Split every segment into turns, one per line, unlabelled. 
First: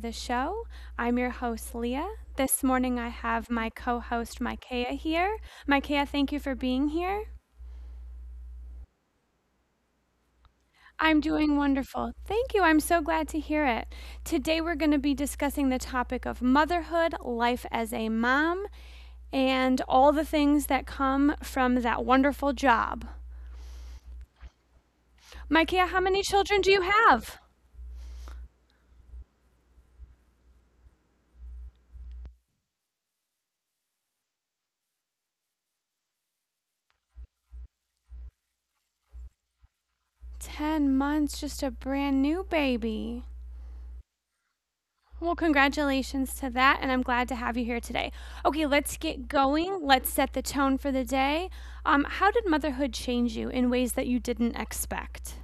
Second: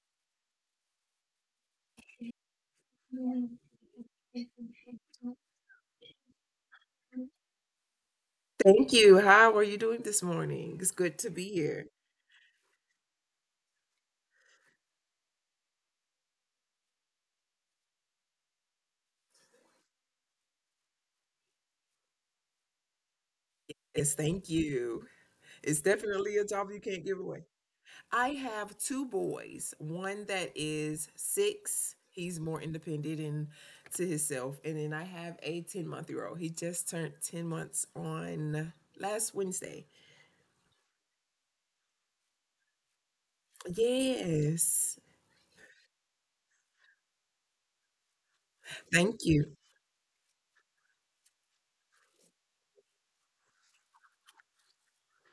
the show. I'm your host, Leah. This morning, I have my co host, Micaiah, here. Micaiah, thank you for being here.
Thank you.
I'm doing wonderful. Thank you. I'm so glad to hear it. Today, we're going to be discussing the topic of motherhood, life as a mom, and all the things that come from that wonderful job.
Yes, thank you.
Micaiah,
It's
how many
definitely a
children do
job
you
you can't give
have?
away. I have two boys, one that is six. He's more independent and to himself. And then I have a 10-month year old. He just turned 10 months on last Wednesday.
10 months, just a brand new baby.
Yes.
Well, congratulations to that, and I'm glad to have you here today. Okay, let's get
Thank you.
going. Let's set the tone for the day. How did motherhood change you in ways that you didn't expect?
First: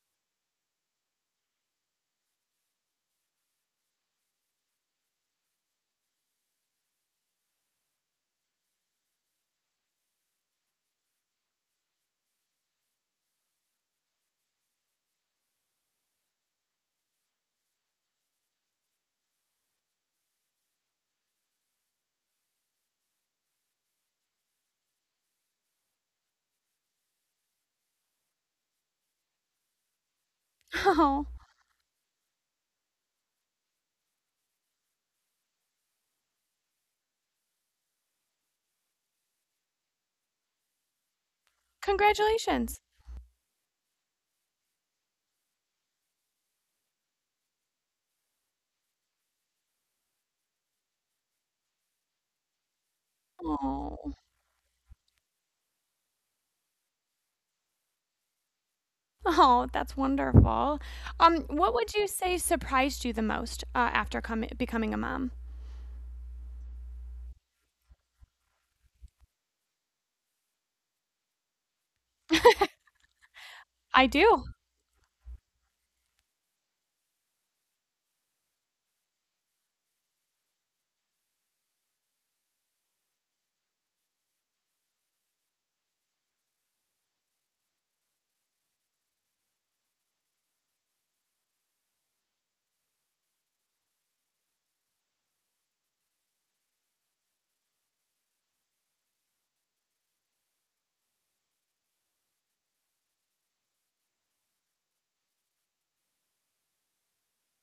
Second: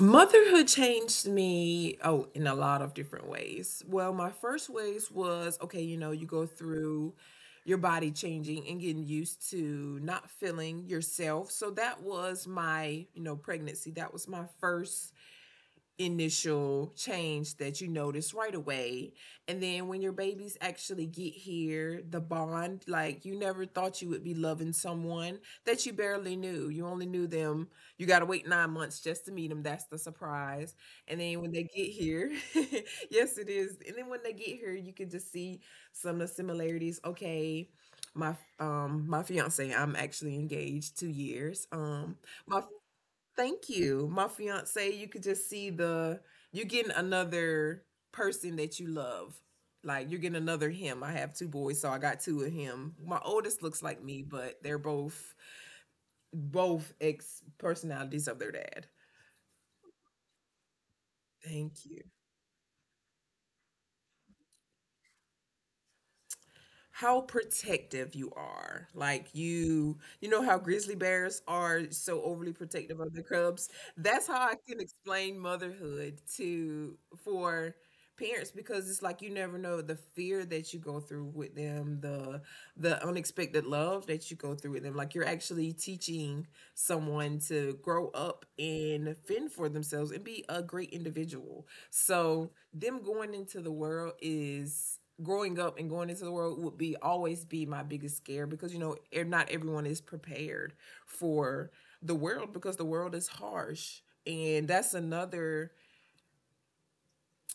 Motherhood changed me, oh, in a lot of different ways. Well, my first ways was okay, you know, you go through your body changing and getting used to not feeling yourself. So that was my, you know, pregnancy. That was my first initial change that you notice right away. And then when your babies actually get here, the bond, like you never thought you would be loving someone that you barely knew. You only knew them. You got to wait 9 months just to meet them. That's the surprise. And
Oh,
then when they get here, yes, it is. And then when they get here, you can just see some of the similarities. Okay. My fiance, I'm actually engaged 2 years. My
congratulations.
Thank you. My fiance, you could just see the you're getting another person that you love. Like you're getting another him. I have two boys, so I got two of him. My oldest looks like
Oh,
me, but they're both ex personalities of their dad.
oh, that's wonderful. What
Thank
would you
you.
say surprised you the most after becoming a mom?
How protective you are. Like you know how grizzly bears are so overly protective of their cubs.
I
That's
do.
how I can explain motherhood to for parents because it's like you never know the fear that you go through with them, the unexpected love that you go through with them. Like you're actually teaching someone to grow up and fend for themselves and be a great individual. So them going into the world is growing up and going into the world would be always be my biggest scare because you know not everyone is prepared for the world because the world is harsh and that's another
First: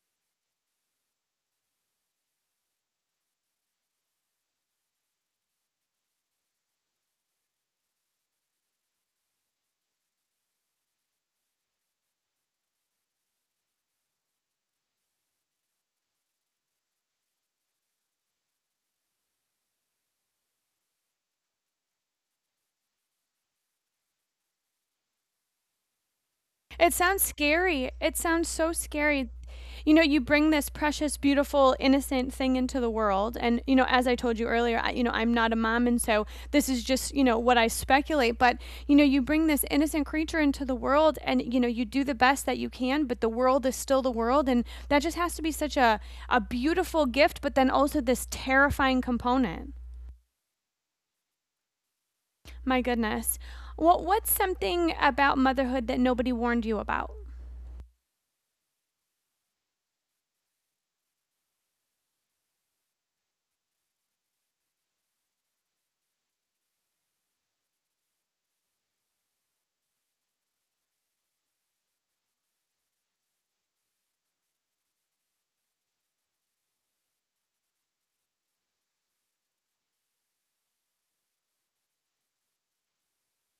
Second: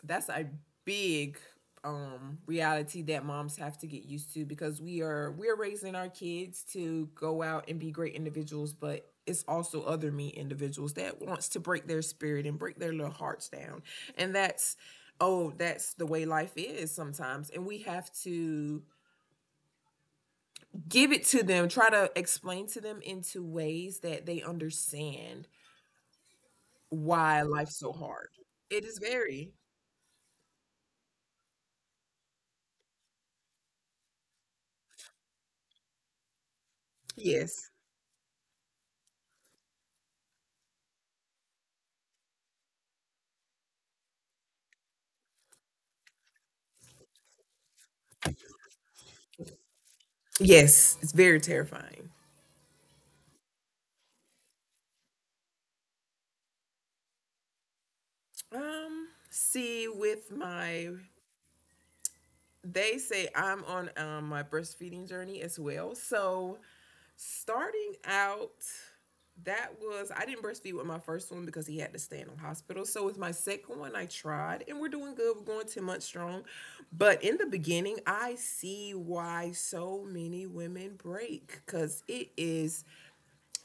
that's a big um reality that moms have to get used to because we're raising our kids to go out and be great individuals but it's also other me individuals that wants to break their spirit and break their little hearts down and that's oh that's the way life is sometimes and we have to give it to them, try to explain to them into ways that they understand
It sounds
why life's so
scary. It
hard.
sounds so
It is
scary.
very,
You know, you bring this precious, beautiful, innocent thing into the world. And, you know, as I told you earlier, you know, I'm not a mom. And so this is just, you know, what
yes,
I speculate. But, you know, you bring this innocent creature into the world and, you know, you do the best that you can, but the world is still the world. And that just has to be such a beautiful gift, but then also this terrifying component.
yes, it's very terrifying.
My goodness. Well, what's something about motherhood that nobody warned you about?
Um, see, with my, they say I'm on my breastfeeding journey as well. So starting out, that was I didn't breastfeed with my first one because he had to stay in the hospital. So with my second one, I tried, and we're doing good. We're going 10 months strong. But in the beginning, I see why so many women break because it is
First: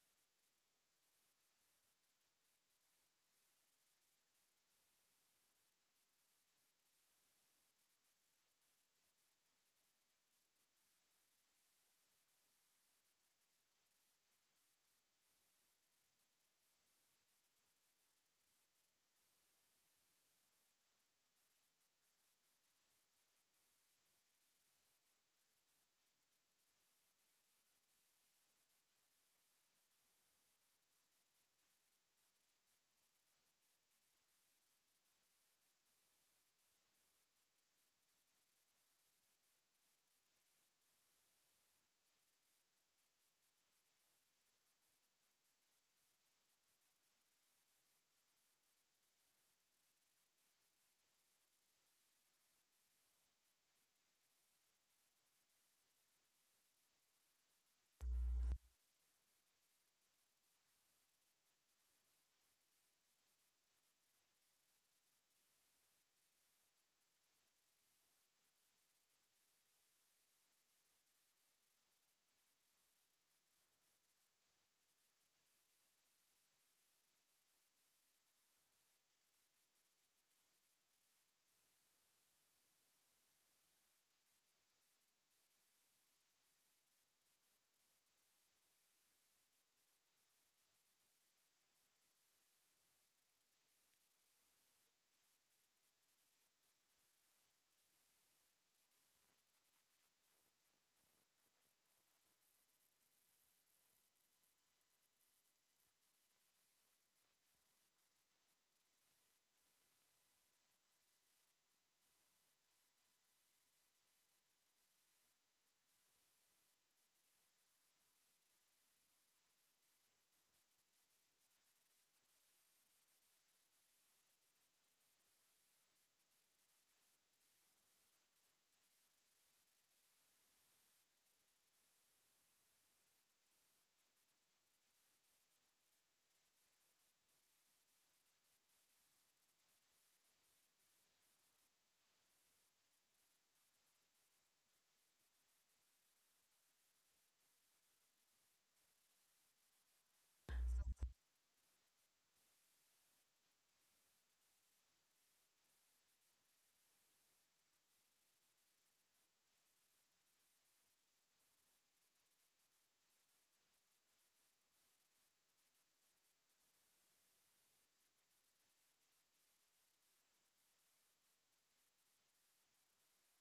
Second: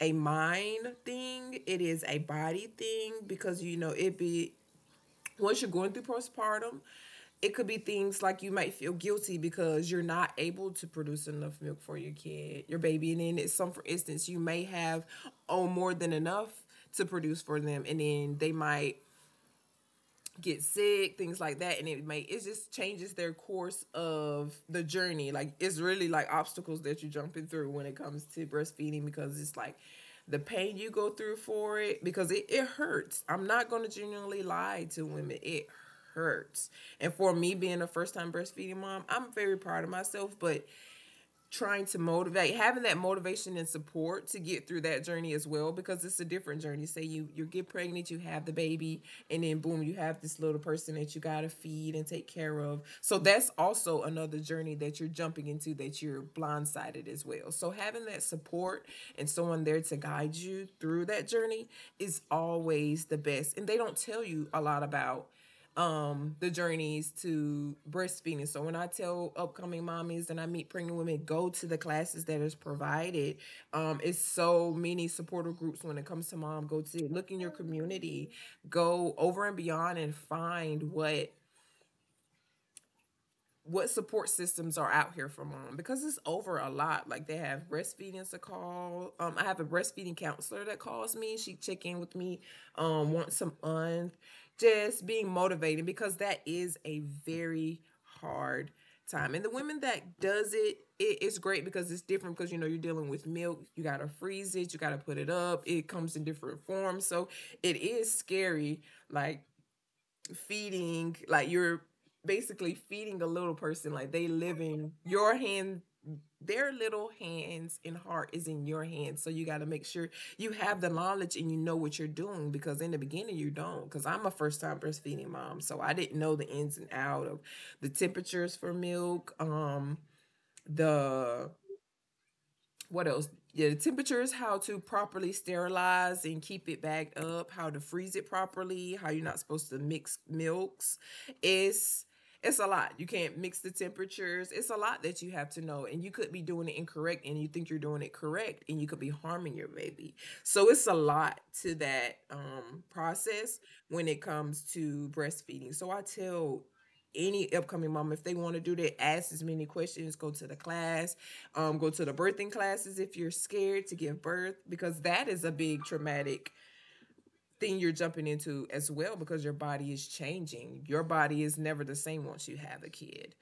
a mind thing. It is a body thing because you know it be once you're going through postpartum, it could be things like you might feel guilty because you're not able to produce enough milk for your kid, your baby, and then it's some, for instance, you may have oh more than enough to produce for them, and then they might get sick, things like that, and it may it just changes their course of the journey. Like it's really like obstacles that you're jumping through when it comes to breastfeeding because it's like the pain you go through for it because it hurts. I'm not gonna genuinely lie to women. It hurts. And for me being a first time breastfeeding mom, I'm very proud of myself, but trying to motivate having that motivation and support to get through that journey as well because it's a different journey say you get pregnant you have the baby and then boom you have this little person that you got to feed and take care of so that's also another journey that you're jumping into that you're blindsided as well so having that support and someone there to guide you through that journey is always the best and they don't tell you a lot about the journeys to breastfeeding. So when I tell upcoming mommies and I meet pregnant women, go to the classes that is provided. It's so many supporter groups when it comes to mom. Go to look in your community, go over and beyond and find what support systems are out here for mom because it's over a lot. Like they have breastfeeding to call. I have a breastfeeding counselor that calls me. She check in with me once a month, just being motivated because that is a very hard time. And the women that does it, it's great because it's different because you know you're dealing with milk. You gotta freeze it. You gotta put it up. It comes in different forms, so it is scary. Like feeding like you're basically feeding a little person like they living your hand their little hands and heart is in your hands so you got to make sure you have the knowledge and you know what you're doing because in the beginning you don't because I'm a first time breastfeeding mom so I didn't know the ins and out of the temperatures for milk the what else? Yeah, the temperatures, how to properly sterilize and keep it bagged up, how to freeze it properly, how you're not supposed to mix milks. It's it's a lot. You can't mix the temperatures. It's a lot that you have to know. And you could be doing it incorrect and you think you're doing it correct and you could be harming your baby. So it's a lot to that process when it comes to breastfeeding. So I tell any upcoming mom if they want to do that, ask as many questions, go to the class, go to the birthing classes if you're scared to give birth, because that is a big traumatic thing you're jumping into as well, because your body is changing. Your body is never the same once you have a kid,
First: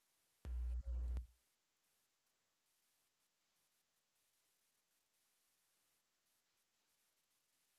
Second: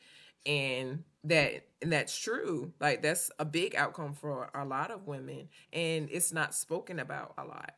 and that's true. Like that's a big outcome for a lot of women, and it's not spoken about a lot.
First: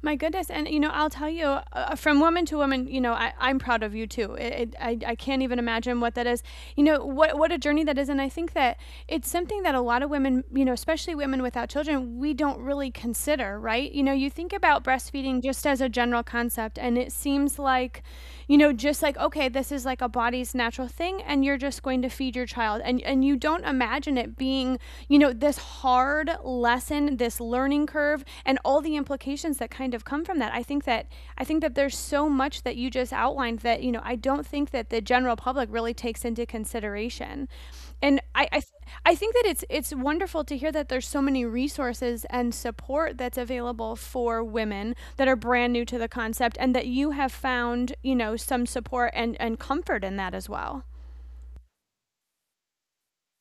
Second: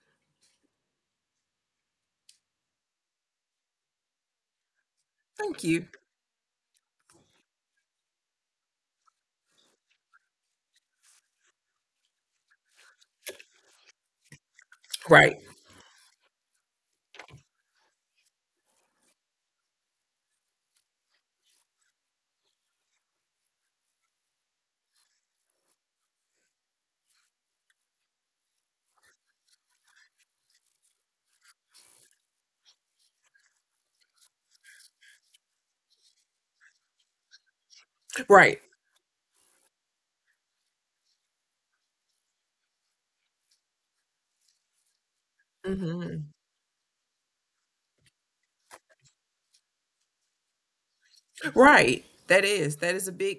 My goodness, and you know, I'll tell you, from woman to woman, you know, I'm proud of you too. I can't even
Thank you.
imagine what that is. You know, what a journey that is, and I think that it's something that a lot of women, you know, especially women without children, we don't really consider, right? You know, you think about
Right.
breastfeeding just as a general concept, and it seems like you know just like okay this is like a body's natural thing and you're just going to feed your child and you don't imagine it being you know this hard lesson this learning curve and all the implications that kind of come from that I think that there's so much that you just outlined that you know I don't think that the general public really takes into consideration and
Right.
I th- I think that it's wonderful to hear that there's so many resources and support that's available for women that are brand new to the
Hmm.
concept and that you have found, you know, some support and comfort in that as well.
Right. That is a big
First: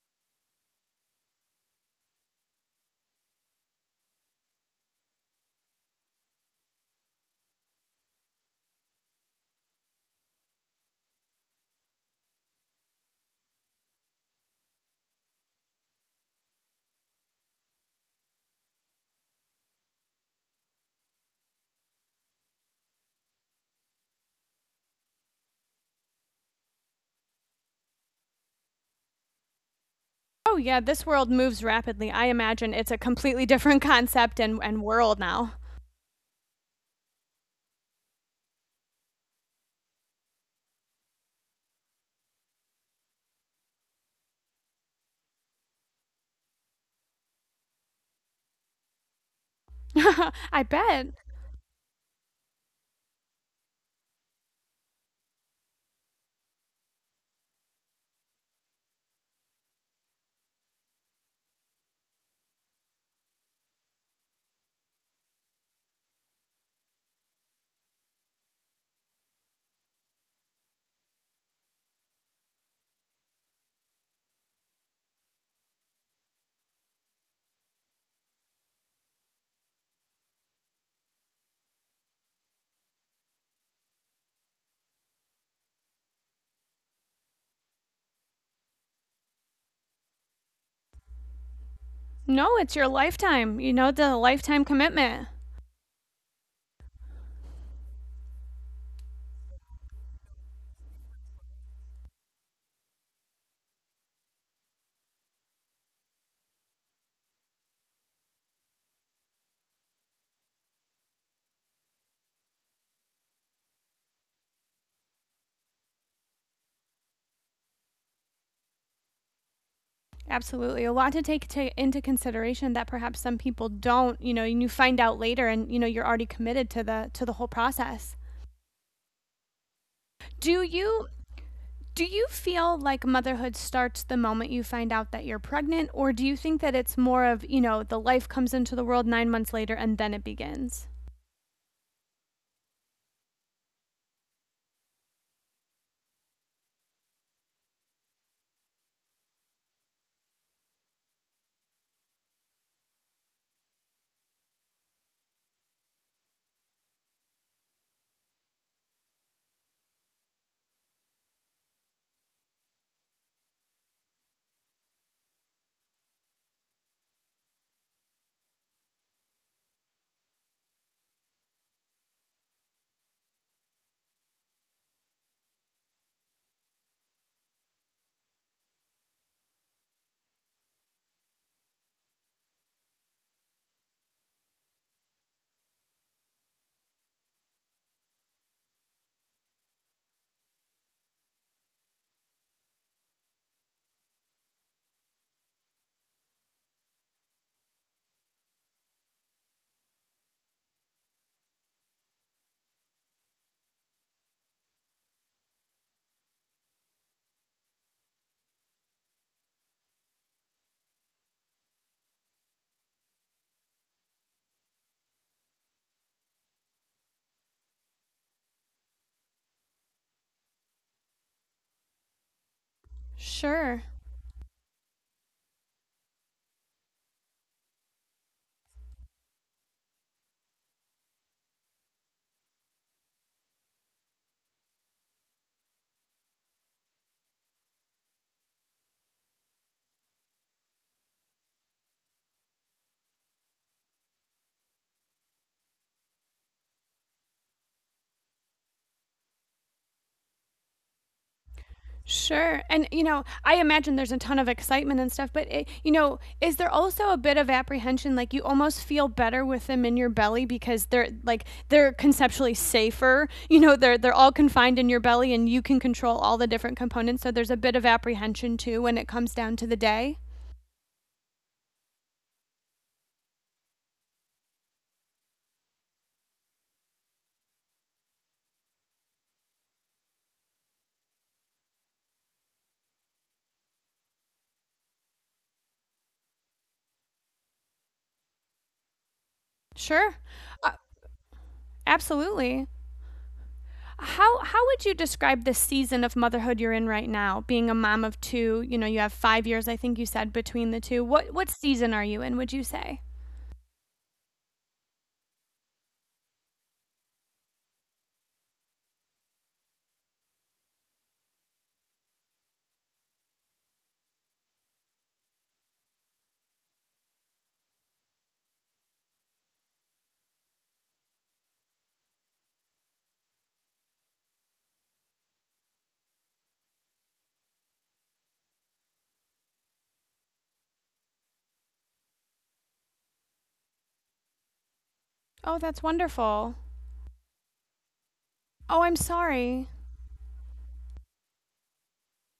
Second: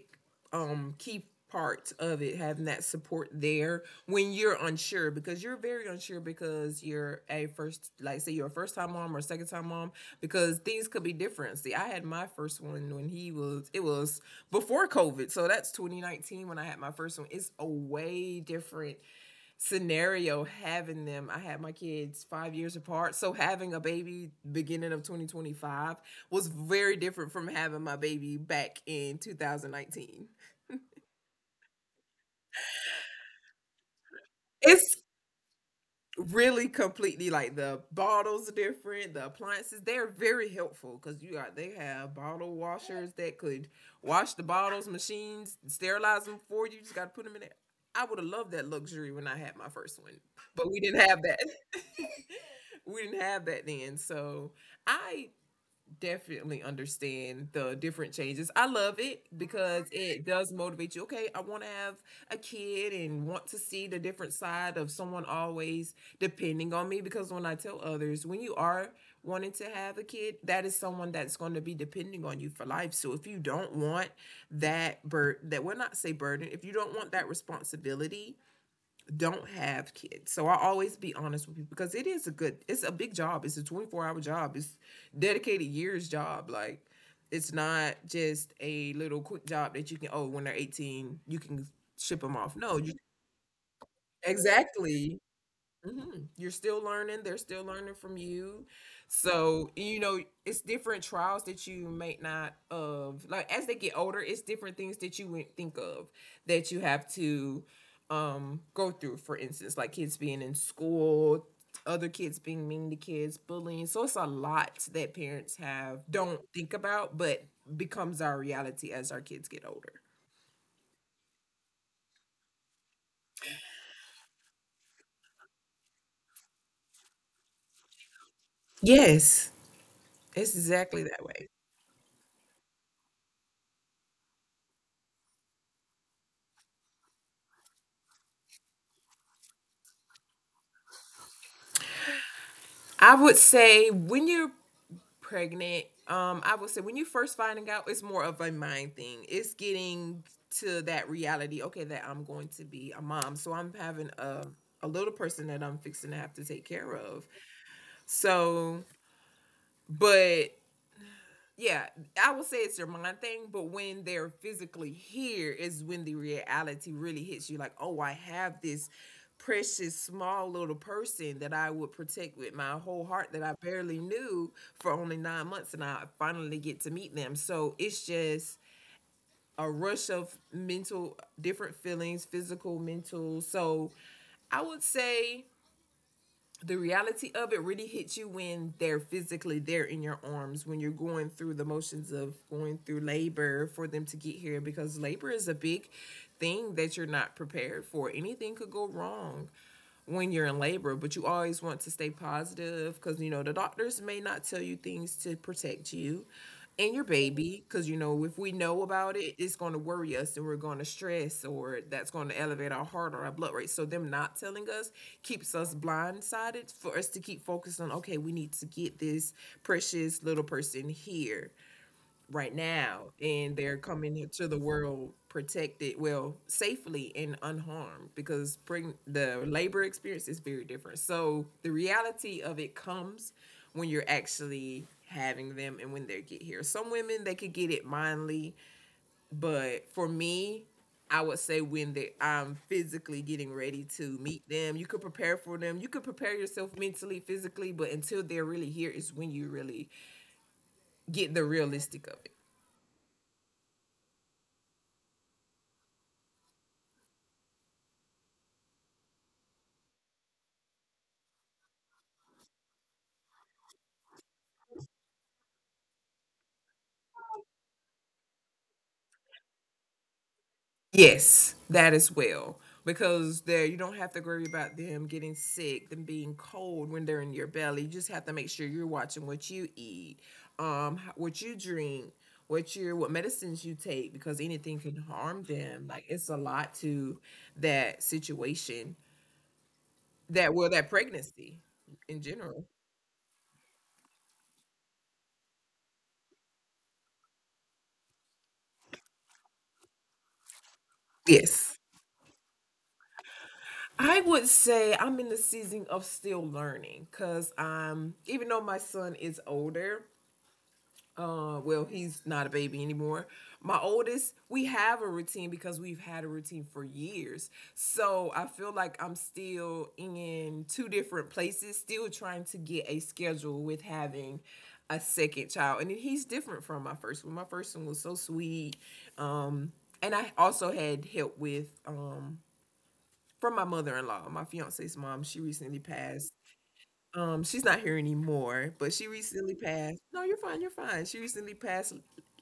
key part of it having that support there when you're unsure because you're very unsure because you're a first like say you're a first time mom or a second time mom because things could be different. See, I had my first one when he was it was before COVID. So that's 2019 when I had my first one. It's a way different scenario having them. I had my kids 5 years apart, so having a baby beginning of 2025 was very different from having my baby back in 2019.
Oh yeah, this world moves rapidly. I imagine it's a completely different concept and
It's
world now.
really completely like the bottles are different, the appliances, they're very helpful because you got they have bottle washers that could wash the bottles, machines, sterilize them for you. You just gotta put them in there. I would have loved that luxury when I had my first one.
I
But we didn't
bet.
have that. We didn't have that then. So I definitely understand the different changes. I love it because it does motivate you. Okay, I want to have a kid and want to see the different side of someone always depending on me. Because when I tell others, when you are wanting to have a kid, that is someone that's going to be depending on you for life. So if you don't want that bur that we're not say burden, if you don't want that responsibility, don't have kids. So I always be honest with people because it is a good, it's a big job. It's a 24-hour job. It's dedicated years job. Like it's not just a little quick job that you can, oh, when they're 18, you can ship them off.
No,
No,
it's your
you,
lifetime. You know, the lifetime
exactly.
commitment.
Hmm. You're still learning. They're still learning from you. So, you know, it's different trials that you may not of like as they get older, it's different things that you wouldn't think of that you have to go through, for instance, like kids being in school, other kids being mean to kids, bullying. So it's a lot that parents have don't think about, but becomes our reality as our kids get older.
Absolutely. A lot to take into consideration that perhaps some people don't, you know, and you find out later and you know you're already committed to the whole process.
Yes. It's
Do
exactly
you
that way.
do you feel like motherhood starts the moment you find out that you're pregnant or do you think that it's more of, you know, the life comes into the world 9 months later and then it begins?
I would say when you're pregnant, I would say when you first finding out, it's more of a mind thing. It's getting to that reality, okay, that I'm going to be a mom. So I'm having a little person that I'm fixing to have to take care of. So, but yeah, I would say it's your mind thing, but when they're physically here is when the reality really hits you like, oh, I have this precious small little person that I would protect with my whole heart that I barely knew for only 9 months and I finally get to meet them. So it's just a rush of mental different feelings, physical, mental. So I would say the reality of it really hits you when they're physically there in your arms when you're going through the motions of going through labor for them to get here, because labor is a big thing that you're not prepared for. Anything could go wrong when you're in labor, but you always want to stay positive because you know the doctors may not tell you things to protect you and your baby, because you know if we know about it, it's going to worry us and we're going to stress, or that's going to elevate our heart or our blood rate. So them not telling us keeps us blindsided for us to keep focused on, okay, we need to get this precious little person here right now, and they're
Sure.
coming into the world protected, well, safely and unharmed, because bring the labor experience is very different. So the reality of it comes when you're actually having them, and when they get here some women they could get it mindly, but for me I would say when they I'm physically getting ready to meet them. You could prepare for them. You could prepare yourself mentally, physically, but until they're really here is when you really get the realistic of.
Sure. And, you know, I imagine there's a ton of excitement and stuff, but, it, you know, is there also a bit of apprehension? Like you almost feel better with them in your belly because they're like, they're conceptually safer. You know, they're all confined in your belly and you can control all the different components. So there's a bit of apprehension too when it comes down to the day.
Yes, that as well. Because there you don't have to worry about them getting sick, them being cold when they're in your belly. You just have to make sure you're watching what you eat, h- what you drink, what medicines you take, because anything can harm them. Like it's a lot to that situation.
Sure.
That well, that pregnancy in
Absolutely.
general.
How would you describe the season of motherhood you're in right now? Being a mom of two, you know, you have 5 years I think you said between the two. What
Yes.
season are you in, would you say?
I would say I'm in the season of still learning, because I'm, even though my son is older, well, he's not a baby anymore. My oldest, we have a routine because we've had a routine for years. So I feel like I'm still in two different places, still trying to get a schedule with having a second child. And then he's different from my first one. My first one was so sweet. Um, and I also had help with from my mother in law, my fiance's mom. She
Oh,
recently
that's
passed.
wonderful.
She's not here anymore,
Oh,
but
I'm
she recently
sorry.
passed. No, you're fine, you're fine. She recently passed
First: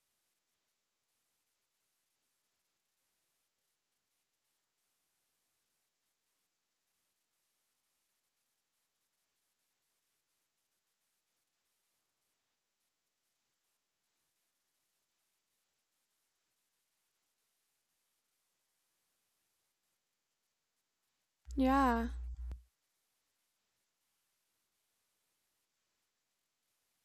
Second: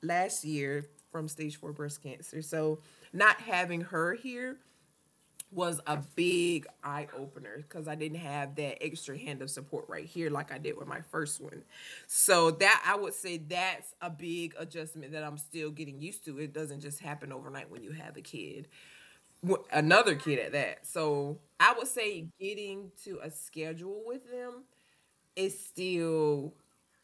last year from stage four breast cancer. So not having her here was a big eye opener, because I didn't have that extra hand of support right here like I did with my first one. So that I would say that's a big adjustment that I'm still getting used to. It doesn't just happen overnight when you have a kid, Wh- another kid at that. So I would
Yeah.
say getting to a schedule with them, it's still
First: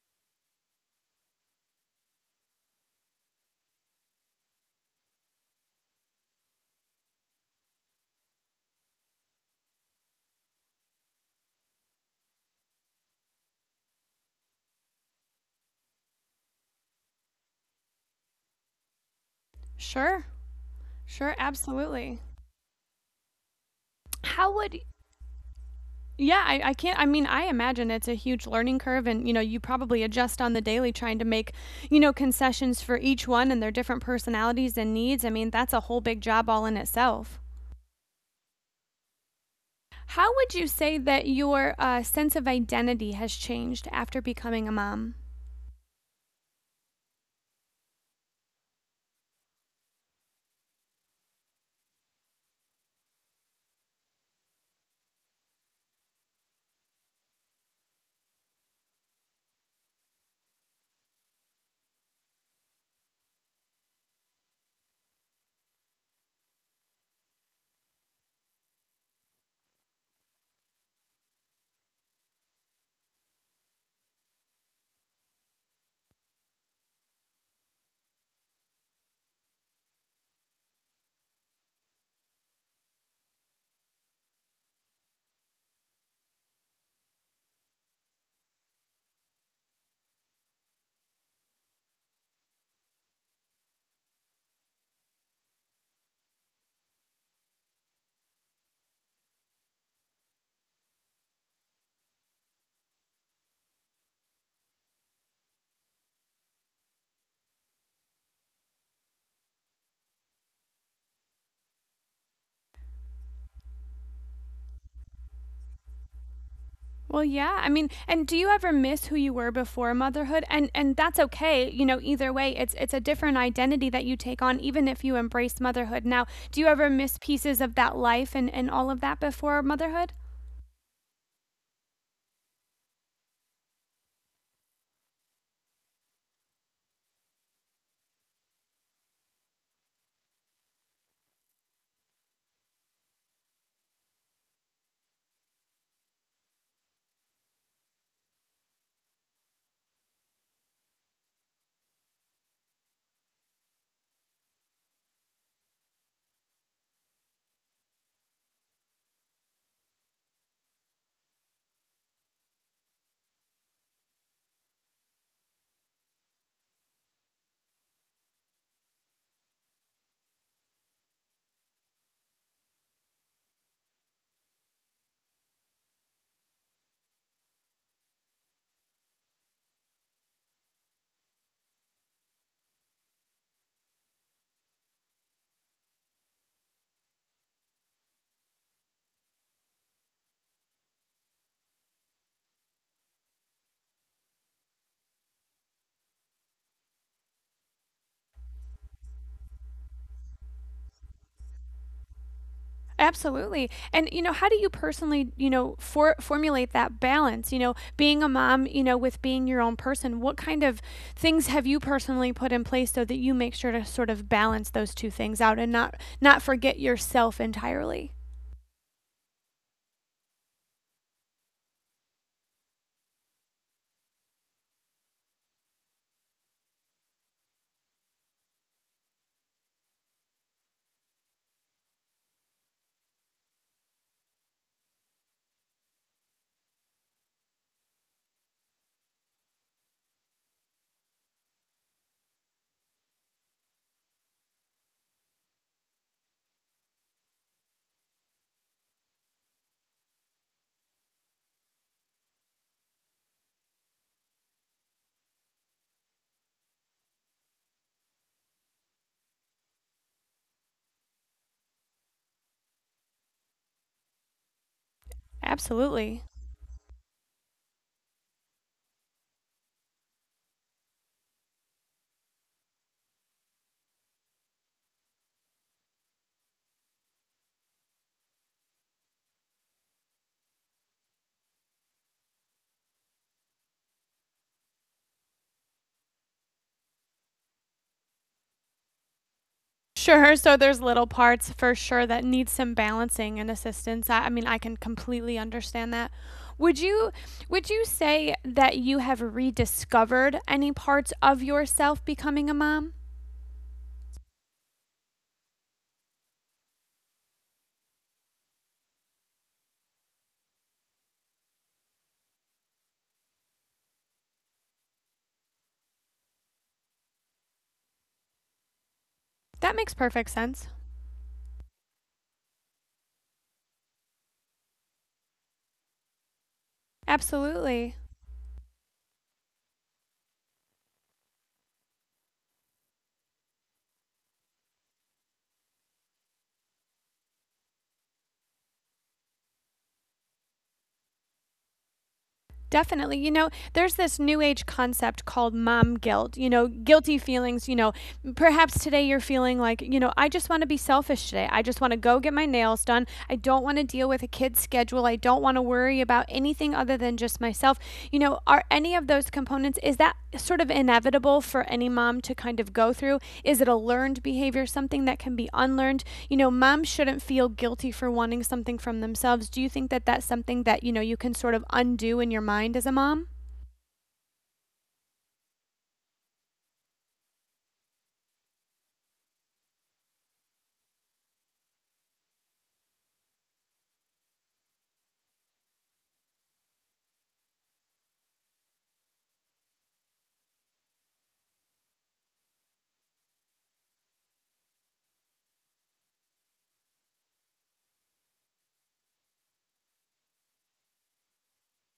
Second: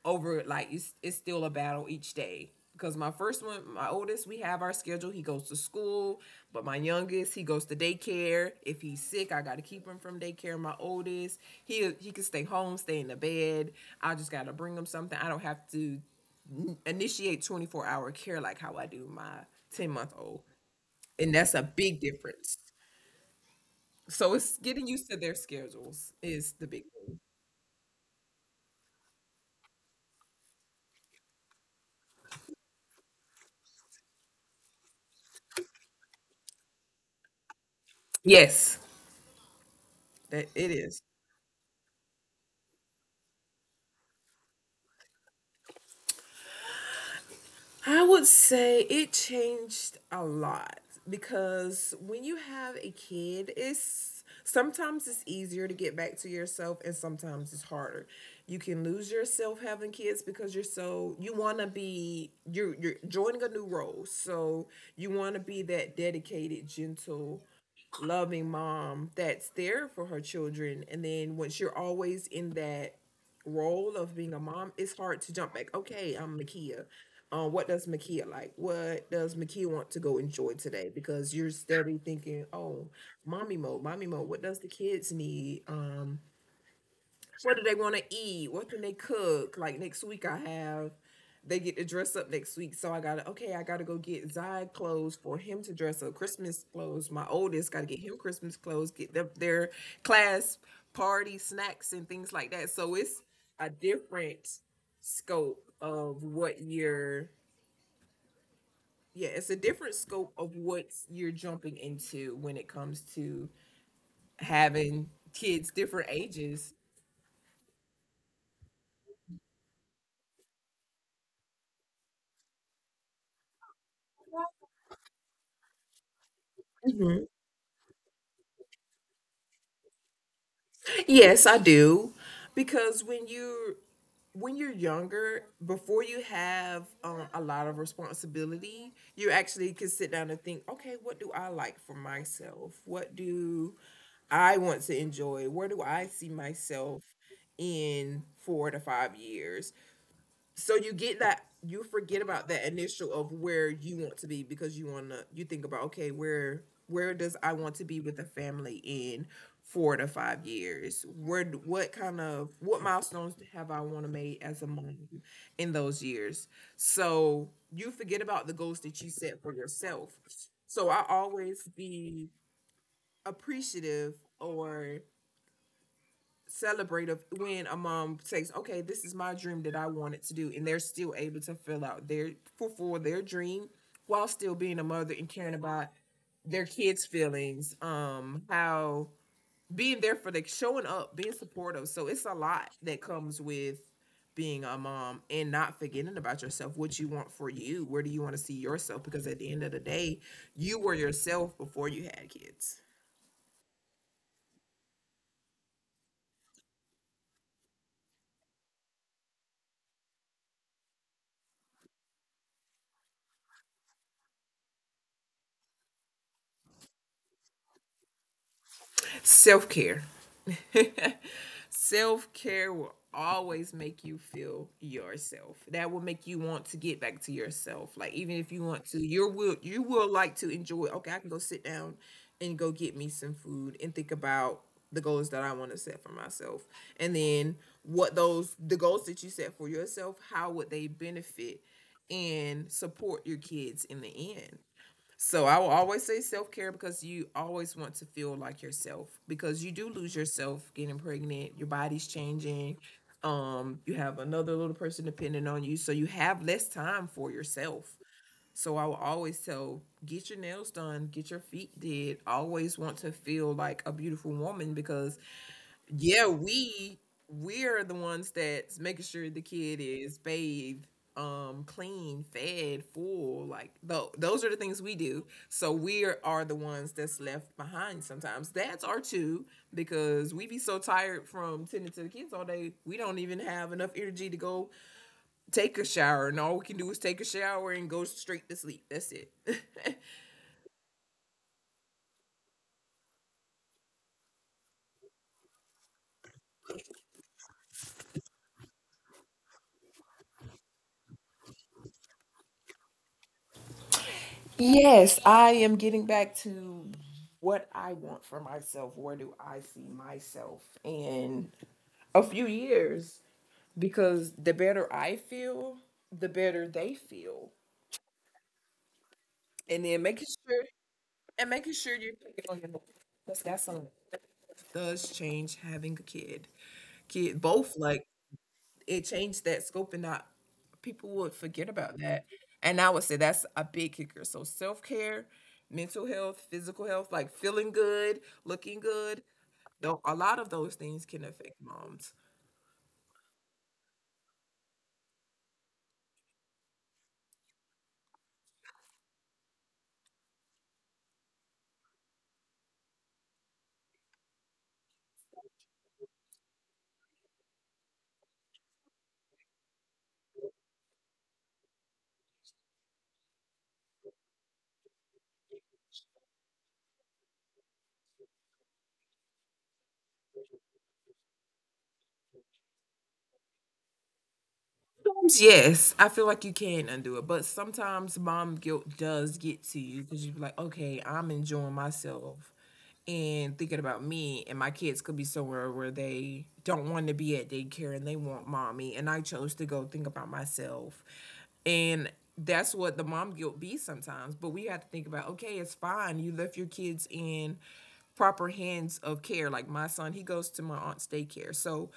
over like it's still a battle each day, because my first one my oldest we have our schedule, he goes to school, but my youngest he goes to daycare. If he's sick I gotta keep him from daycare. My oldest, he can stay home, stay in the bed. I just gotta bring him something. I don't have to initiate 24-hour care like how I do my 10-month
Sure.
old, and
Sure.
that's a big
Absolutely.
difference. So
How
it's
would
getting used to their schedules
Yeah,
is
I,
the
I
big
can't. I
thing.
mean, I imagine it's a huge learning curve, and you know, you probably adjust on the daily trying to make, you know, concessions for each one and their different personalities and needs. I mean, that's a whole big job all in itself.
Yes,
How
that
would you
it
say
is.
that your sense of identity has changed after becoming a mom?
I would say it changed a lot, because when you have a kid, it's sometimes it's easier to get back to yourself and sometimes it's harder. You can lose yourself having kids, because you're so you want to be you're joining a new role. So you want to be that dedicated, gentle, loving mom that's there for her children, and then once you're always in that role of being a mom, it's hard to jump back. Okay, I'm Makia. What does Makia like? What does Makia want to go enjoy today? Because you're steady thinking, oh, mommy mode, mommy mode. What does the kids need? What do they want to eat? What can they cook? Like next week, I have. They get to dress up next week, so I gotta okay. I gotta go get Zai clothes for him to dress up, Christmas clothes. My oldest gotta get him Christmas clothes, get them their class party snacks and things like that. So it's a different scope of what you're, yeah, it's a different scope of what you're jumping into when it comes to having kids different ages.
Well, yeah. I mean, and do you ever miss who you were before motherhood? And that's okay. You know, either way, it's a different identity that you take on even if you embrace motherhood. Now, do you ever miss
Mm-hmm.
pieces of that life and all of that before motherhood?
Yes, I do. Because when you're younger, before you have a lot of responsibility, you actually can sit down and think, okay, what do I like for myself? What do I want to enjoy? Where do I see myself in 4 to 5 years? So you get that you forget about that initial of where you want to be, because you wanna you think about okay where does I want to be with the family in 4 to 5 years? Where d- what kind of what milestones have I want to make as a mom in those years? So you forget about the goals that you set for yourself. So I always be appreciative or celebrative when a mom says, "Okay, this is my dream that I wanted to do," and they're still able to fill out their fulfill their dream while still being a mother and caring about their kids' feelings, how being there for like showing up, being supportive. So it's a lot that comes with being a mom and not forgetting about yourself, what you want for you, where do you want to see yourself? Because at the end of the day, you were yourself before you had kids.
Absolutely. And you know, how do you personally, you know, formulate that balance, you know, being a mom, you know, with being your own person? What kind of things have you personally put in place so that you make sure to sort of balance those two things out and not forget yourself entirely?
Self care. Self care will always make you feel yourself. That will make you want to get back to yourself. Like even if you want to, you will like to enjoy. Okay, I can go sit down and go get me some food and think about the goals that I want to set for myself. And then what those the goals that you set for yourself, how would they benefit and support your kids in the end? So I will always say self care, because you always want to feel like yourself, because you do lose yourself getting pregnant. Your body's changing. You have another little person depending on you, so you have less time for yourself. So I will always tell, get your nails done, get your feet did. Always want to feel like a beautiful woman because
Absolutely.
yeah, we're the ones that's making sure the kid is bathed, clean, fed, full. Like tho- those are the things we do. So we are the ones that's left behind sometimes. That's our two, because we be so tired from tending to the kids all day. We don't even have enough energy to go take a shower, and all we can do is take a shower and go straight to sleep. That's it.
Sure. So there's little parts for sure that need some balancing and assistance. I mean, I can completely understand that. Would you would you say that you have rediscovered any parts of yourself becoming a mom?
Yes, I am getting back to what I want for myself. Where do I see myself in a few years? Because the better I feel, the better they feel.
That
And
makes
then making
perfect
sure
sense.
you're picking on your that's something that does change having a kid. Kid both
Absolutely.
like it changed that scope and not people would forget about that. And I would say that's a big kicker. So self care, mental health, physical health, like feeling good, looking good. Though a lot of those things can affect moms.
Definitely. You know, there's this new age concept called mom guilt, you know, guilty feelings. You know, perhaps today you're feeling like, you know, I just want to be selfish today. I just want to go get my nails done. I don't want to deal with a kid's schedule. I don't want to worry about anything other than just myself you know, are any of those components, is that sort of inevitable for any mom to kind of go through? Is it a learned behavior, something that can be unlearned? You know, moms shouldn't feel guilty for wanting something from themselves. Do you think that that's something that, you know, you can sort of undo in your mind as a mom?
Sometimes, yes, I feel like you can undo it, but sometimes mom guilt does get to you, because you're like, okay, I'm enjoying myself and thinking about me, and my kids could be somewhere where they don't want to be at daycare and they want mommy, and I chose to go think about myself. And that's what the mom guilt be sometimes. But we have to think about, okay, it's fine. You left your kids in proper hands of care. Like my son, he goes to my aunt's daycare. So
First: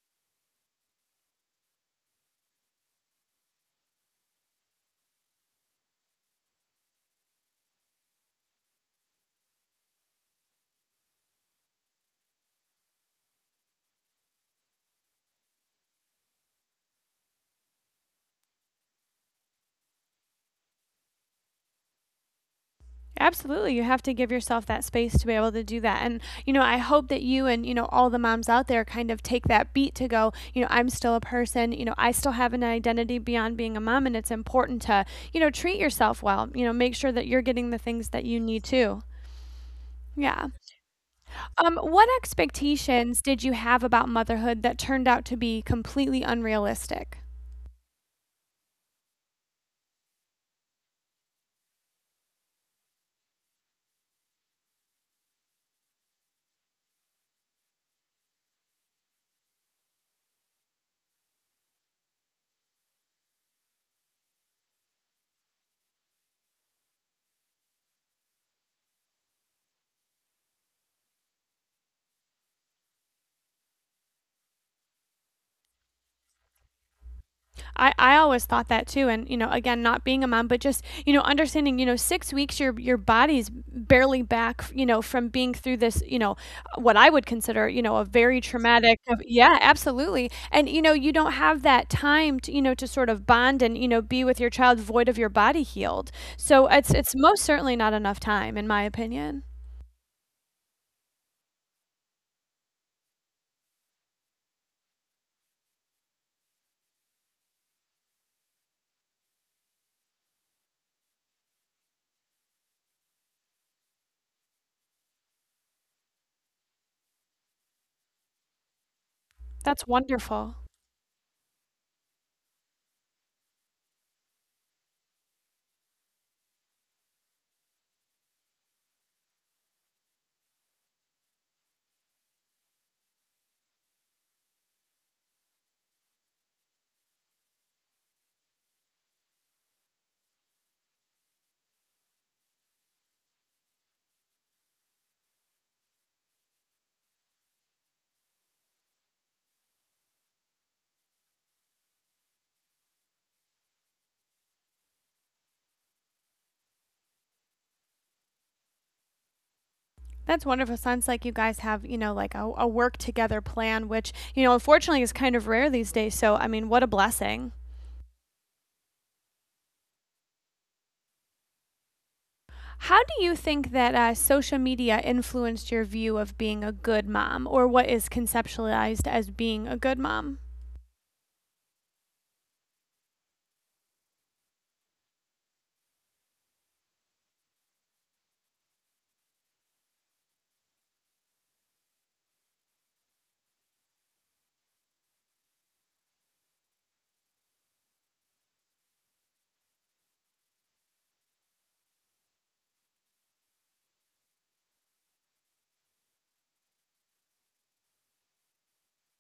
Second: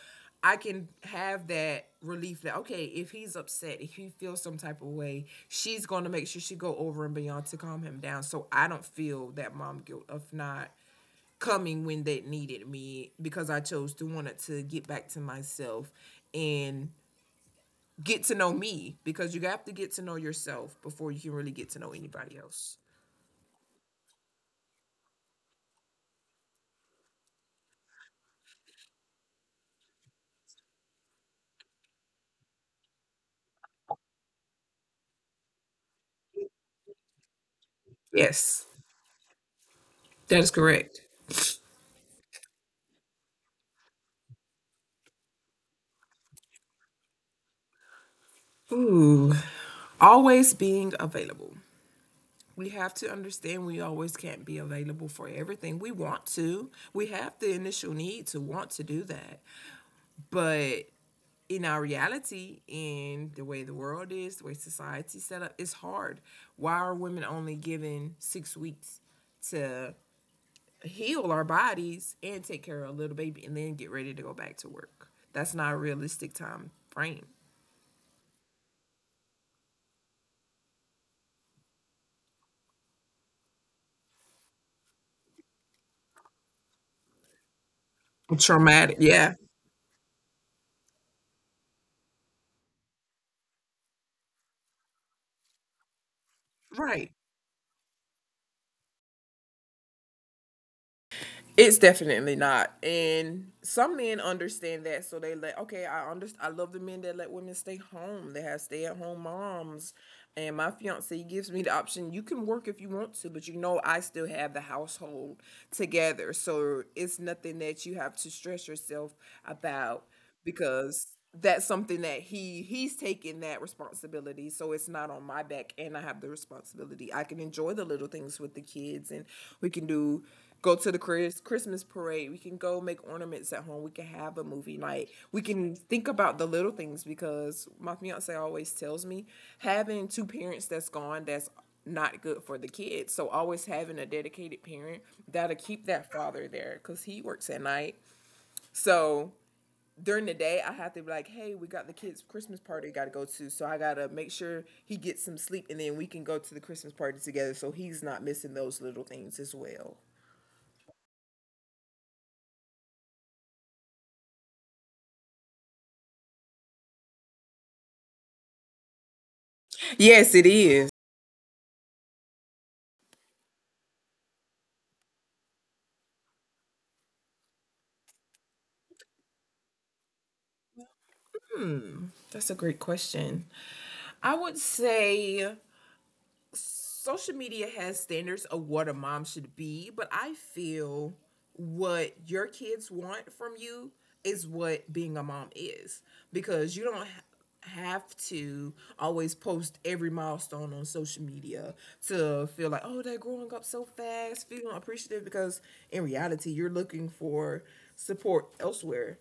I can have that relief that okay, if he's upset, if he feels some type of way, she's going to make sure she go over and beyond to calm him down. So I don't feel that mom guilt of not coming when they needed me, because I chose to want it to get back to myself and get to know me, because you have to get to know yourself before you can really get to know anybody else.
Absolutely. You have to give yourself that space to be able to do that. And, you know, I hope that you and, you know, all the moms out there kind of take that beat to go, you know, I'm still a person, you know, I still have an identity beyond being a mom. And it's important to, you know, treat yourself well, you know, make sure that you're getting the things that you
Yes,
need too.
that is
Yeah.
correct.
What expectations did you have about motherhood that turned out to be completely unrealistic?
Ooh, always being available. We have to understand we always can't be available for everything we want to. We have the initial need to want to do that. But in our reality, in the way the world is, the way society's set up, it's hard. Why are women only given 6 weeks to heal our bodies and take care of a little baby and then get ready to go back to work? That's not a realistic time frame.
I always thought that too and you know again not being a mom but just you know understanding you know 6 weeks your body's barely back you know from being through this you know what I would consider you know a very traumatic
Traumatic. Yeah.
yeah absolutely and you know you don't have that time to you know to sort of bond and you know be with your child void of your body healed so it's
Right.
most certainly not enough time in my opinion
It's definitely not. And some men understand that, so they let okay, I understand I love the men that let women stay home. They have stay at home moms. And my fiance gives me the option you can work if you want to, but I still have the household together. So it's nothing that you have to stress yourself
that's
about
wonderful.
because that's something that he's taking that responsibility so it's not on my back and I have the responsibility I can enjoy the little things with the kids and we can do go to the Christmas parade, we can go make ornaments at home, we can have a movie night, we can think about the little things because my fiance always tells me having two parents that's gone that's not good for the kids, so always having a dedicated parent that'll keep that father there because he works at night, so during the day I have to be like, hey, we got the kids Christmas party got to go to, so I gotta make sure he gets some sleep, and then we can go to the Christmas party together, so he's not missing those little things as well.
That's wonderful. Sounds like you guys have, you know, like a work together plan, which, you know, unfortunately is kind of rare these days. So, I mean, what a blessing.
Yes, it is.
How do you think that social media influenced your view of being a good mom or what is conceptualized as being a good mom?
Hmm, that's a great question. I would say social media has standards of what a mom should be, but I feel what your kids want from you is what being a mom is because you don't have to always post every milestone on social media to feel like oh they're growing up so fast feeling appreciative because in reality you're looking for support elsewhere,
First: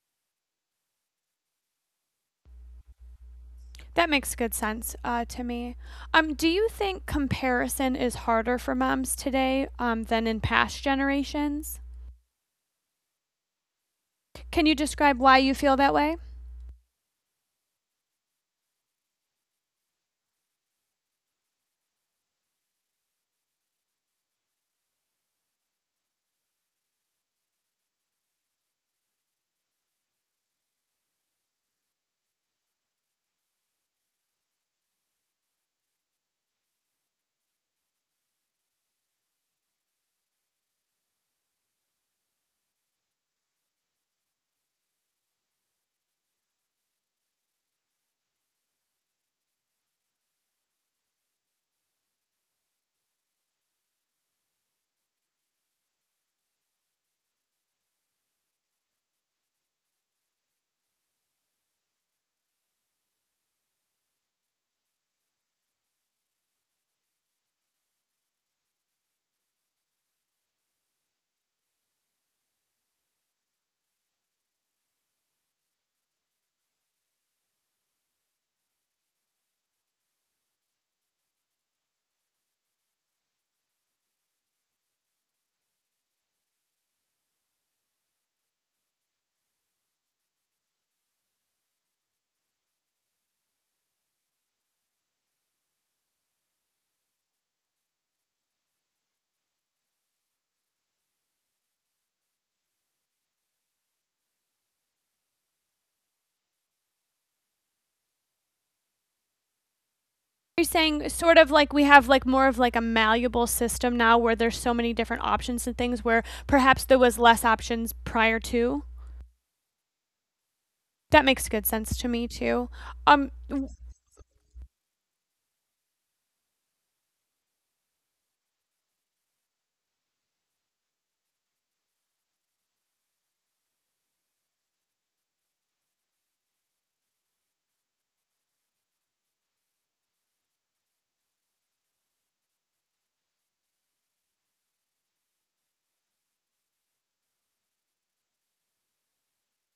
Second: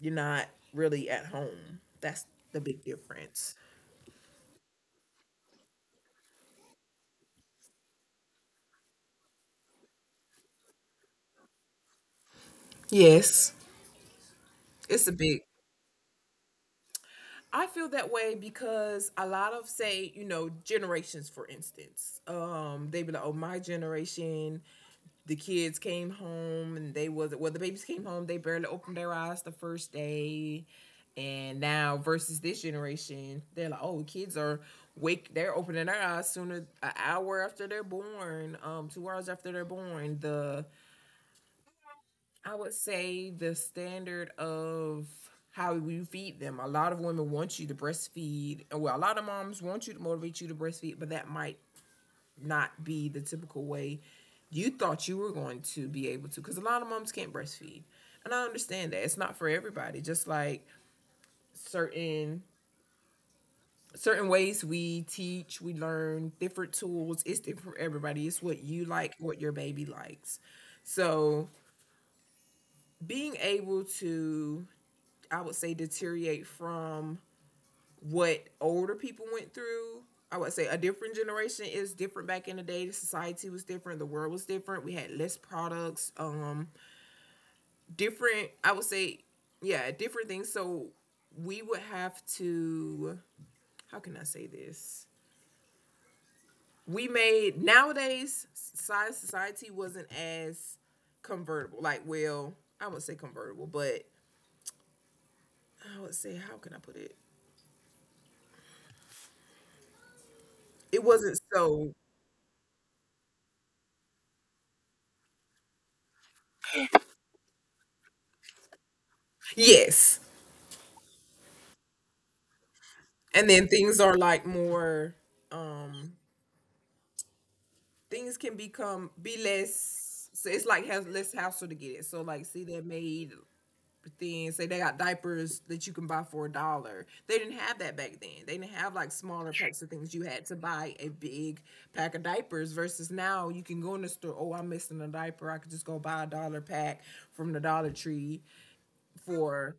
you're not really at home, that's the big difference.
That makes good sense to me. Do you think comparison is harder for moms today than in past generations?
Yes,
Can you
it's a
describe why
big
you feel that way?
I feel that way because a lot of, say, generations for instance, they be like, oh, my generation, the kids came home and they was well, the babies came home, they barely opened their eyes the first day. And now versus this generation, they're like, oh, kids are wake they're opening their eyes sooner an hour after they're born, 2 hours after they're born. The I would say the standard of how we feed them. A lot of women want you to breastfeed. Well, a lot of moms want you to motivate you to breastfeed, but that might not be the typical way you thought you were going to be able to. Because a lot of moms can't breastfeed, and I understand that it's not for everybody. Just like certain certain ways we teach, we learn different tools. It's different for everybody. It's what you like, what your baby likes. So being able to I would say deteriorate from what older people went through. I would say a different generation is different back in the day. The society was different, the world was different. We had less products, different I would say yeah, different things. So we would have to how can I say this? We made nowadays society wasn't as convertible. Like, well, I would say convertible, but I would say how can I put it?
You're
It
saying
wasn't
sort of like we
so
have like more of like a malleable system now where there's so many different options and things where perhaps there was less options prior to.
yes.
That makes good sense to me too. Um
And then things are like more um things can become be less so it's like has less hassle to get it so like see that made things say they got diapers that you can buy for a dollar, they didn't have that back then, they didn't have like smaller packs of things, you had to buy a big pack of diapers versus now you can go in the store oh I'm missing a diaper I could just go buy a dollar pack from the dollar tree for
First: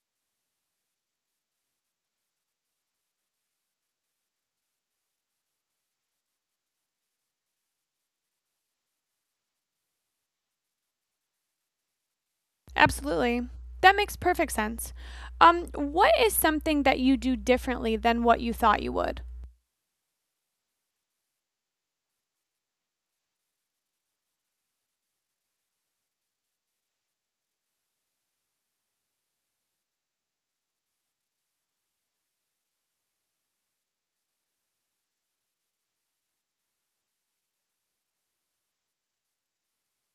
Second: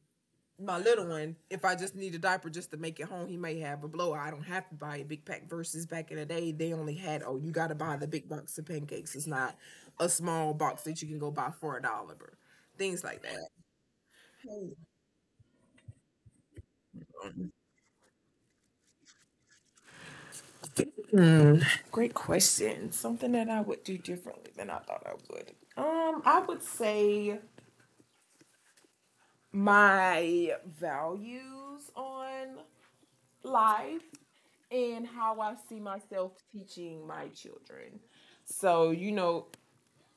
my little one, if I just need a diaper just to make it home, he may have a blowout. I don't have to buy a big pack. Versus back in the day, they only had oh, you got to buy the big box of pancakes. It's not a small box that you can go buy for a dollar. Things like that.
absolutely. That makes perfect sense. What is something that you do differently than what you thought you would?
Mm, great question. Something that I would do differently than I thought I would. I would say my values on life and how I see myself teaching my children. So,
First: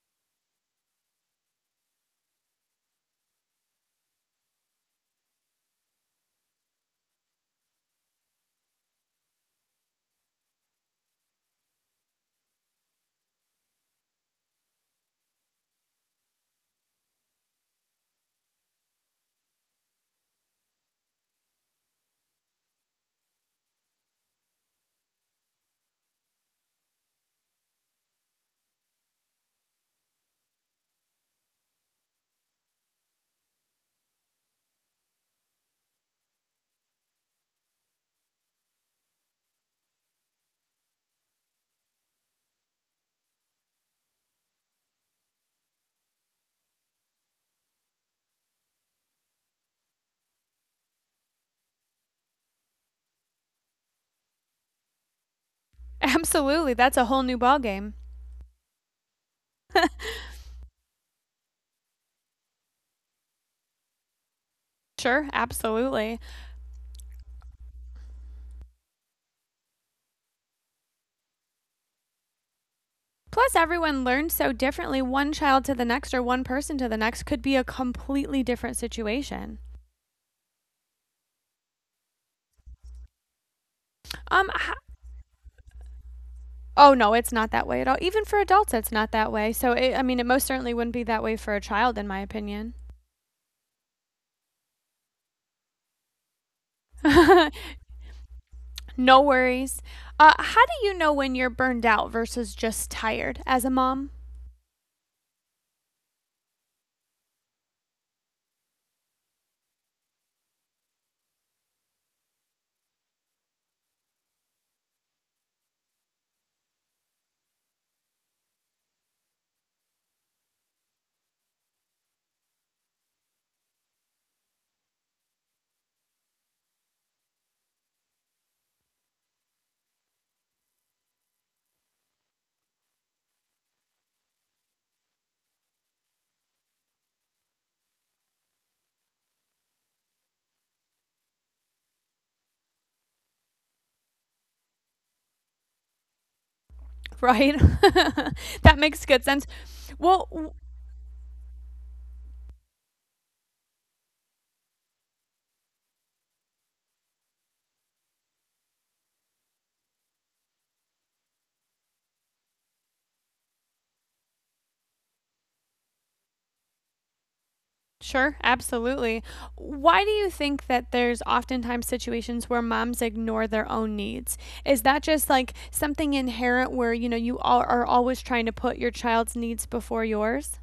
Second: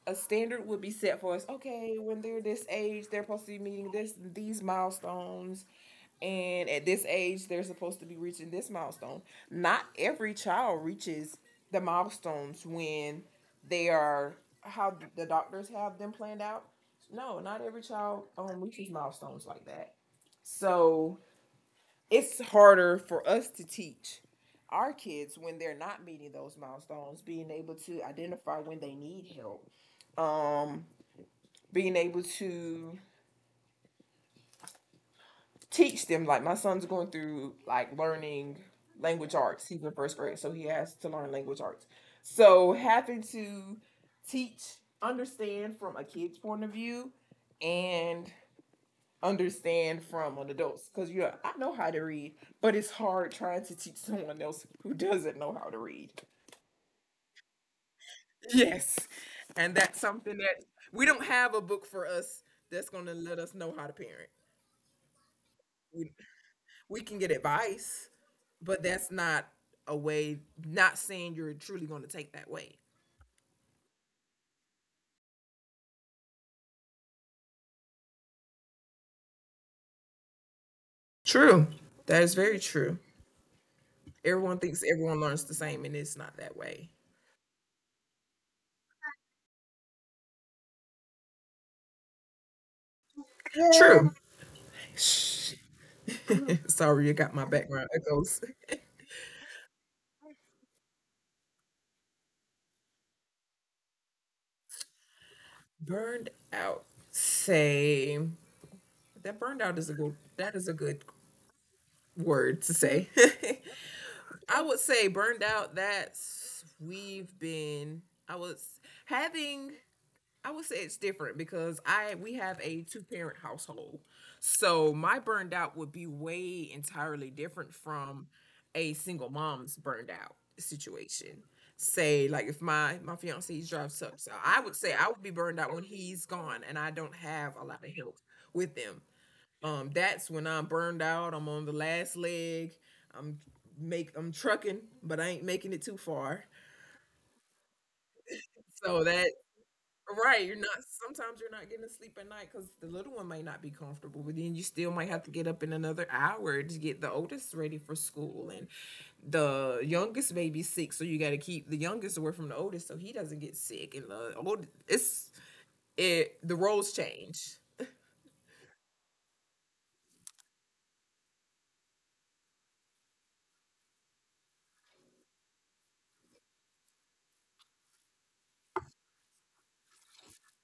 a standard would be set for us. Okay, when they're this age, they're supposed to be meeting this these milestones, and at this age, they're supposed to be reaching this milestone. Not every child reaches the milestones when they are how the doctors have them planned out. No, not every child reaches milestones like that. So it's harder for us to teach our kids when they're not meeting those milestones, being able to identify when they need help, um, being able to teach them. Like my son's going through like learning language arts. He's in first grade, so he has to learn language arts. So having to teach, understand from a kid's point of view, and understand from an adult's because yeah, I know how to read, but it's hard trying to teach someone else who doesn't know how to read.
Absolutely. That's a whole new ballgame.
Yes, and that's something that we don't have a book for us that's going to let us know how to parent.
Sure,
We,
absolutely.
we can get advice, but that's not a way. Not saying you're truly going to take that way.
Plus, everyone learns so differently. One child to the next, or one person to the next, could be a completely different situation.
True. That is very true.
Um,
Everyone thinks everyone learns the same, and it's not that way.
Oh no, it's not that way at all. Even for adults, it's not that way. So it, I mean, it most certainly wouldn't be that way for a child, in my opinion.
True. Sorry, you got my background echoes.
No worries. How do you know when you're burned out versus just tired as a mom?
Burned out. Say that burned out is a good. That is a good word to say. I would say burned out. That's we've been. I was having I would say it's different because I we have a two parent household. So my burned out would be way entirely different from a single mom's burned out situation. Say like if my fiance drives truck, so I would say I would be burned out when he's gone and I don't have a lot of help with them. That's when I'm burned out. I'm on the last leg. I'm make I'm trucking, but I ain't making it too far.
Right, that makes
So
good
that
sense. Well,
right,
w-
you're not sometimes you're not getting to sleep at night because the little one may not be comfortable, but then you still might have to get up in another hour to get the oldest ready for school. And the youngest baby's sick, so you got to keep the youngest away from the oldest so he doesn't get sick. And the old it's it the roles change
sure, absolutely. Why do you think that there's oftentimes situations where moms ignore their own needs? Is that just like something inherent where you know you all are always trying to put your child's needs before yours?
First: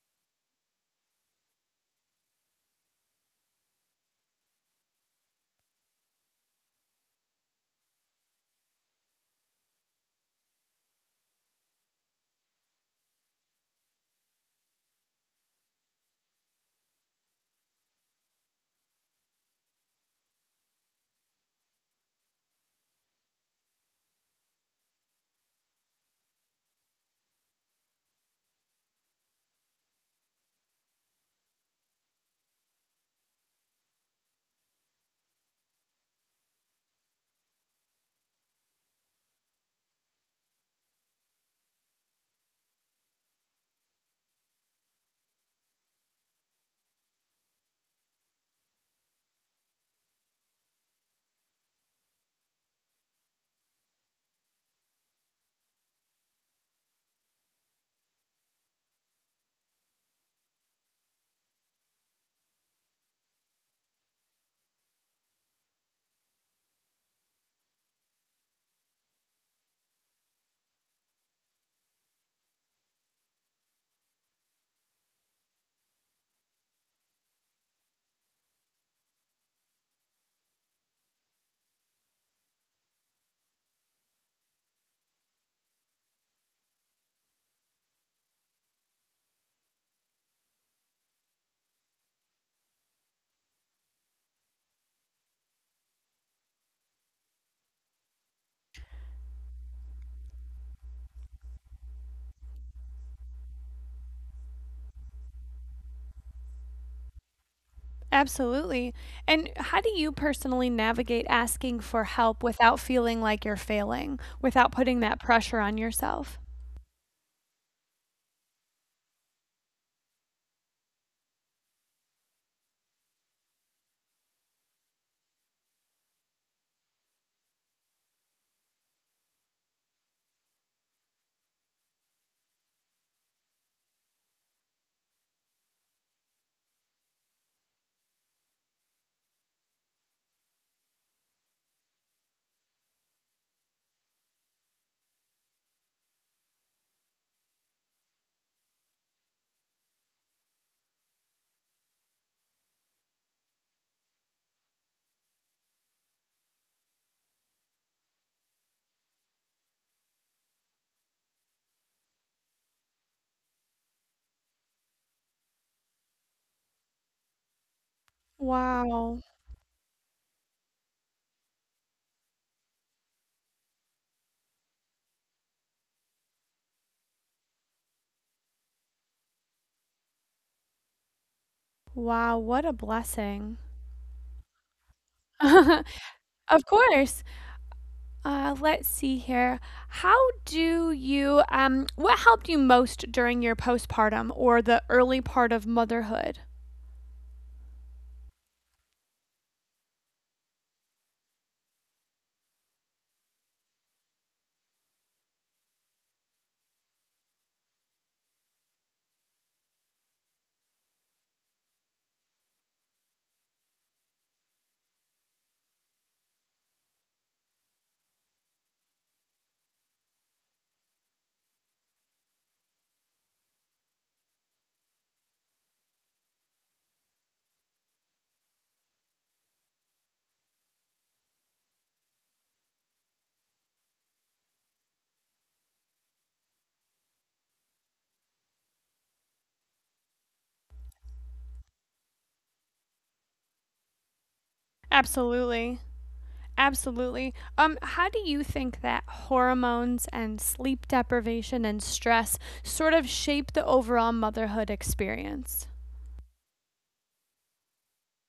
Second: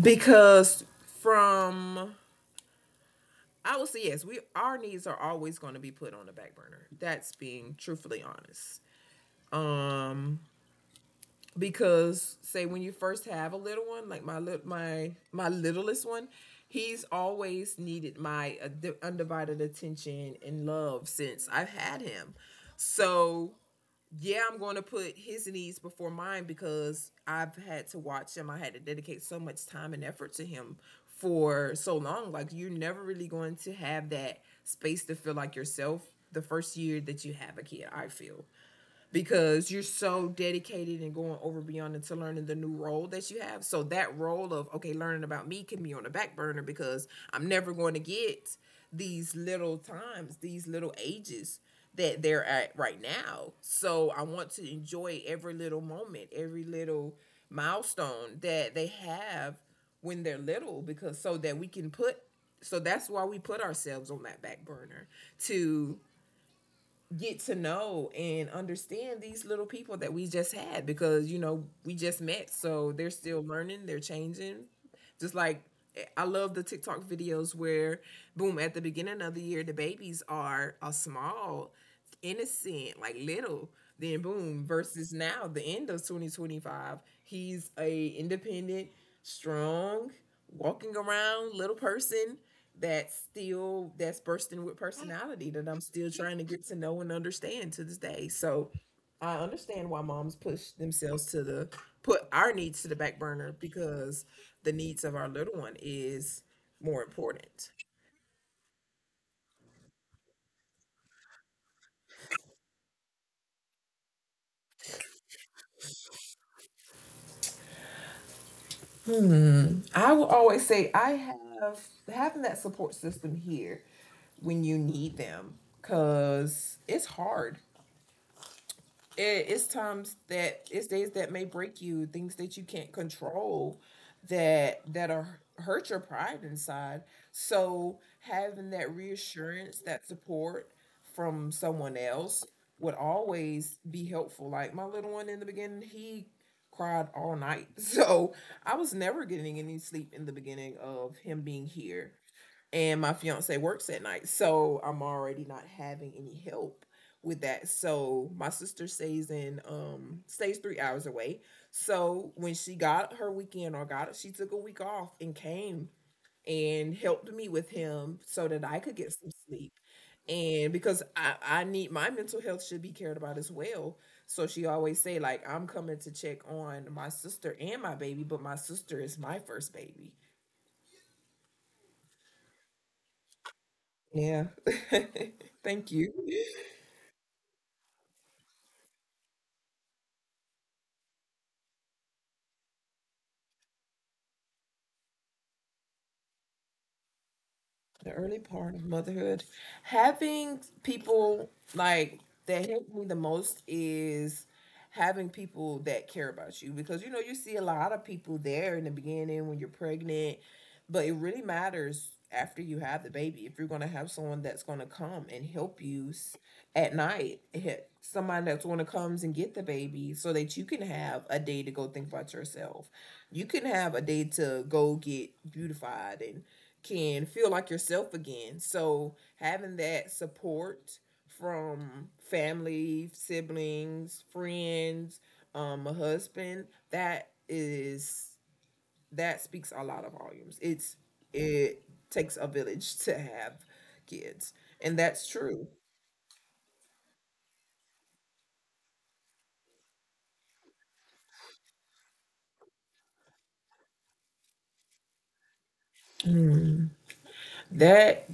because from I will say yes, we our needs are always going to be put on the back burner. That's being truthfully honest. Um, because say when you first have a little one, like my littlest one, he's always needed my undivided attention and love since I've had him. So yeah, I'm going to put his needs before mine because I've had to watch him. I had to dedicate so much time and effort to him for so long. Like you're never really going to have that space to feel like yourself the first year that you have a kid. I feel because you're so dedicated and going over beyond into learning the new role that you have. So that role of okay, learning about me can be on the back burner because I'm never going to get these little times, these little ages that they're at right now. So I want to enjoy every little moment, every little milestone that they have when they're little because so that we can put so that's why we put ourselves on that back burner to get to know and understand these little people that we just had because we just met so they're still learning they're changing just like I love the TikTok videos where boom at the beginning of the year the babies are a small innocent like little then boom versus now the end of 2025 he's a independent strong, walking around little person that's still that's bursting with personality that I'm still trying to get to know and understand to this day. So I understand why moms push themselves to the put our needs to the back burner because the needs of our little one is more important.
Absolutely. And how do you personally navigate asking for help without feeling like you're failing, without putting that pressure on yourself?
Hmm. I will always say I have having that support system here when you need them because it's hard it's times that it's days that may break you, things that you can't control, that are hurt your pride inside. So having that reassurance, that support from someone else would always be helpful. Like my little one in the beginning, he cried all night so I was never getting any sleep in the beginning of him being here, and my fiance works at night, so I'm already not having any help with that. So my sister stays in stays 3 hours away, so when she got her weekend or got it, she took a week off and came and helped me with him so that I could get
Wow.
some sleep. And because I need, my mental health should be cared about as well. So she always say like, I'm coming to check on my sister and my baby, but my sister is my first baby.
Wow, what a blessing.
Yeah. Thank you.
Of course. Let's see here. How do you, what helped you most during your postpartum or the early part of motherhood?
The early part of motherhood. Having people, like, that helped me the most is having people that care about you, because you know, you see a lot of people there in the beginning when you're pregnant, but it really matters after you have the baby if you're going to have someone that's going to come and help you s- at night he- somebody that's going to comes and get the baby so that you can have a day to go think about yourself, you can have a day to go get beautified and can feel like yourself again. So having that support from family, siblings, friends, a husband, that is, that speaks a lot of volumes. It takes a village to have kids, and that's true.
Absolutely. Absolutely. How do you think that hormones and sleep deprivation and stress sort of shape the overall motherhood experience?
Mm. That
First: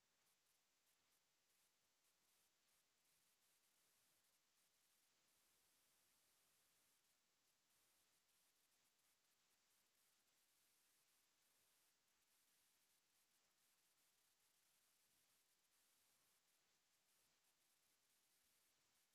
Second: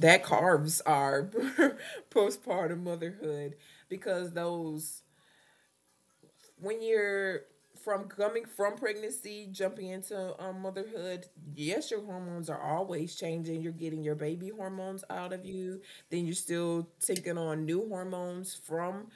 that carves our postpartum motherhood, because those, when you're, from coming from pregnancy, jumping into motherhood, yes, your hormones are always changing. You're getting your baby hormones out of you. Then you're still taking on new hormones from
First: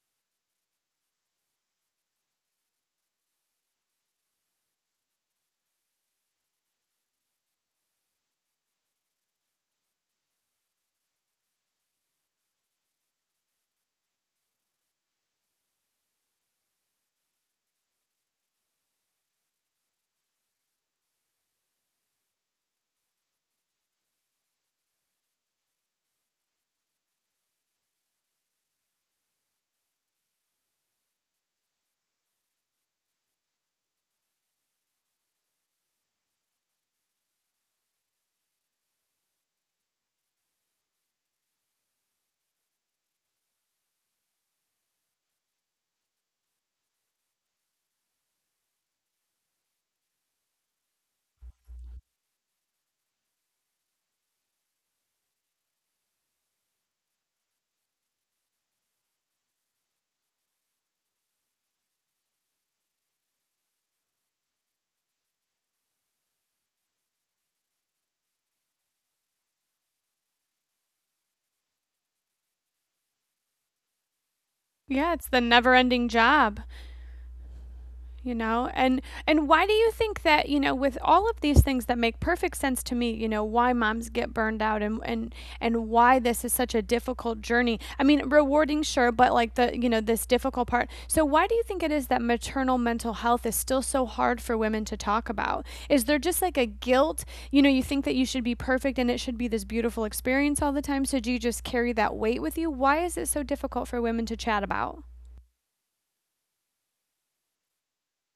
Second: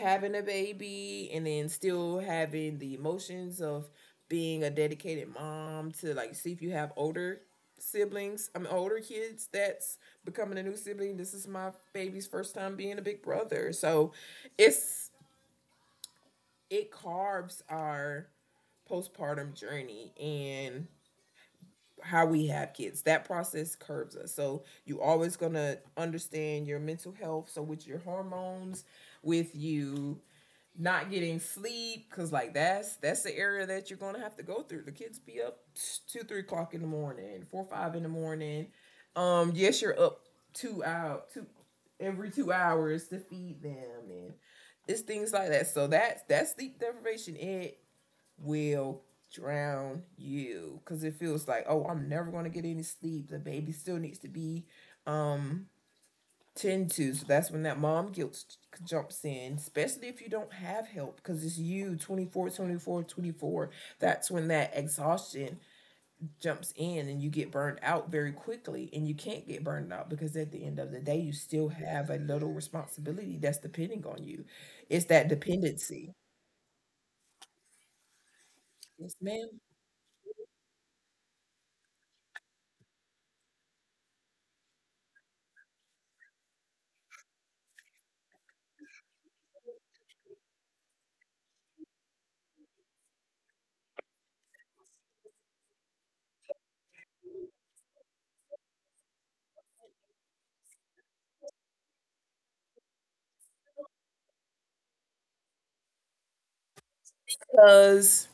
having a baby, and then still having the emotions of being a dedicated mom to, like, see if you have older siblings, I mean, older kids that's becoming a new sibling. This is my baby's first time being a big brother. So it's, it carbs are postpartum journey and how we have kids. That process curves us. So you always gonna understand your mental health. So with your hormones, with you not getting sleep, cause like that's the area that you're gonna have to go through. The kids be up two, 3 o'clock in the morning, four, five in the morning. Yes, you're up two out two every 2 hours to feed them, and it's things like that. So that's sleep deprivation. It will drown you because it feels like, oh, I'm never going to get any sleep, the baby still needs to be um tend to. So that's when that mom guilt jumps in, especially if you don't have help, because it's you 24, 24, 24. That's when that exhaustion jumps in, and you get burned out very quickly, and you can't get burned out because at the end of the day you still have a little responsibility that's depending on you. It's
Yeah,
that
it's the never ending
dependency.
job. you know and
Yes,
and
ma'am.
why do you think that with all of these things that make perfect sense to me, why moms get burned out, and why this is such a difficult journey? I mean, rewarding, sure, but like the you know this difficult part. So why do you think it is that maternal mental health is still so hard for women to talk about? Is there just like a guilt, you think that you should be perfect and it should be this beautiful experience all the time, so do you just carry that weight with you? Why is it so difficult for women to chat about?
Because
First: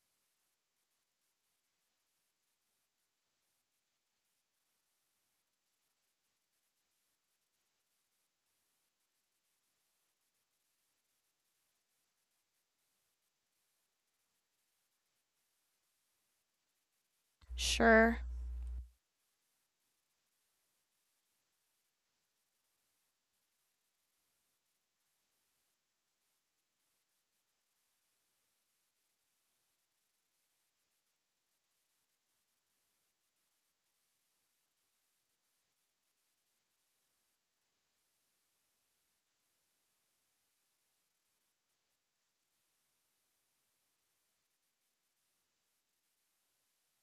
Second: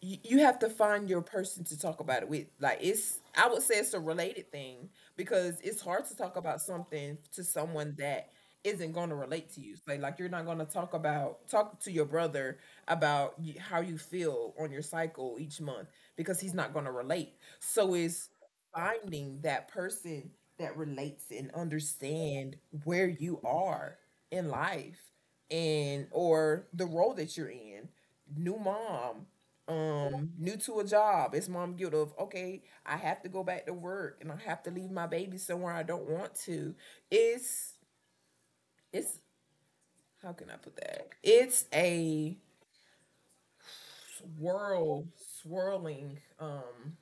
you have to find your person to talk about it with. Like it's, I would say it's a related thing, because it's hard to talk about something to someone that isn't going to relate to you. Like, you're not going to talk about talk to your brother about y- how you feel on your cycle each month, because he's not going to relate. So
Sure.
it's finding that person that relates and understand where you are in life, and or the role that you're in. New mom, new to a job, it's mom guilt of, okay, I have to go back to work and I have to leave my baby somewhere, I don't want to. It's it's how can I put that. It's a swirl swirling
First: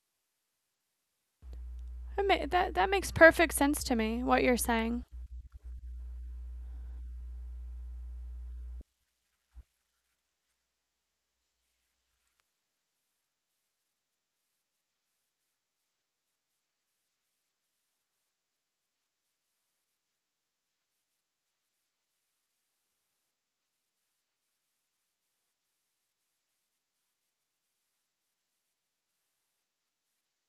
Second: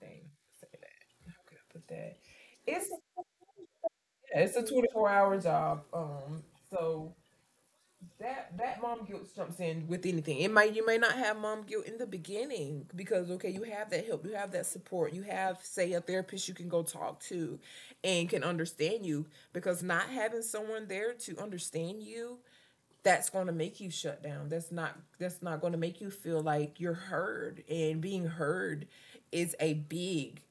thing. Say that. How can I put that.
That that
It's,
makes perfect sense to me, what
yeah,
you're
it's a
saying.
24-hour job. So that mom guilt jumps in with anything. It might, you may not have mom guilt in the beginning because, okay, you have that help, you have that support, you have, say, a therapist you can go talk to and can understand you. Because not having someone there to understand you, that's going to make you shut down. That's not going to make you feel like you're heard, and being heard is a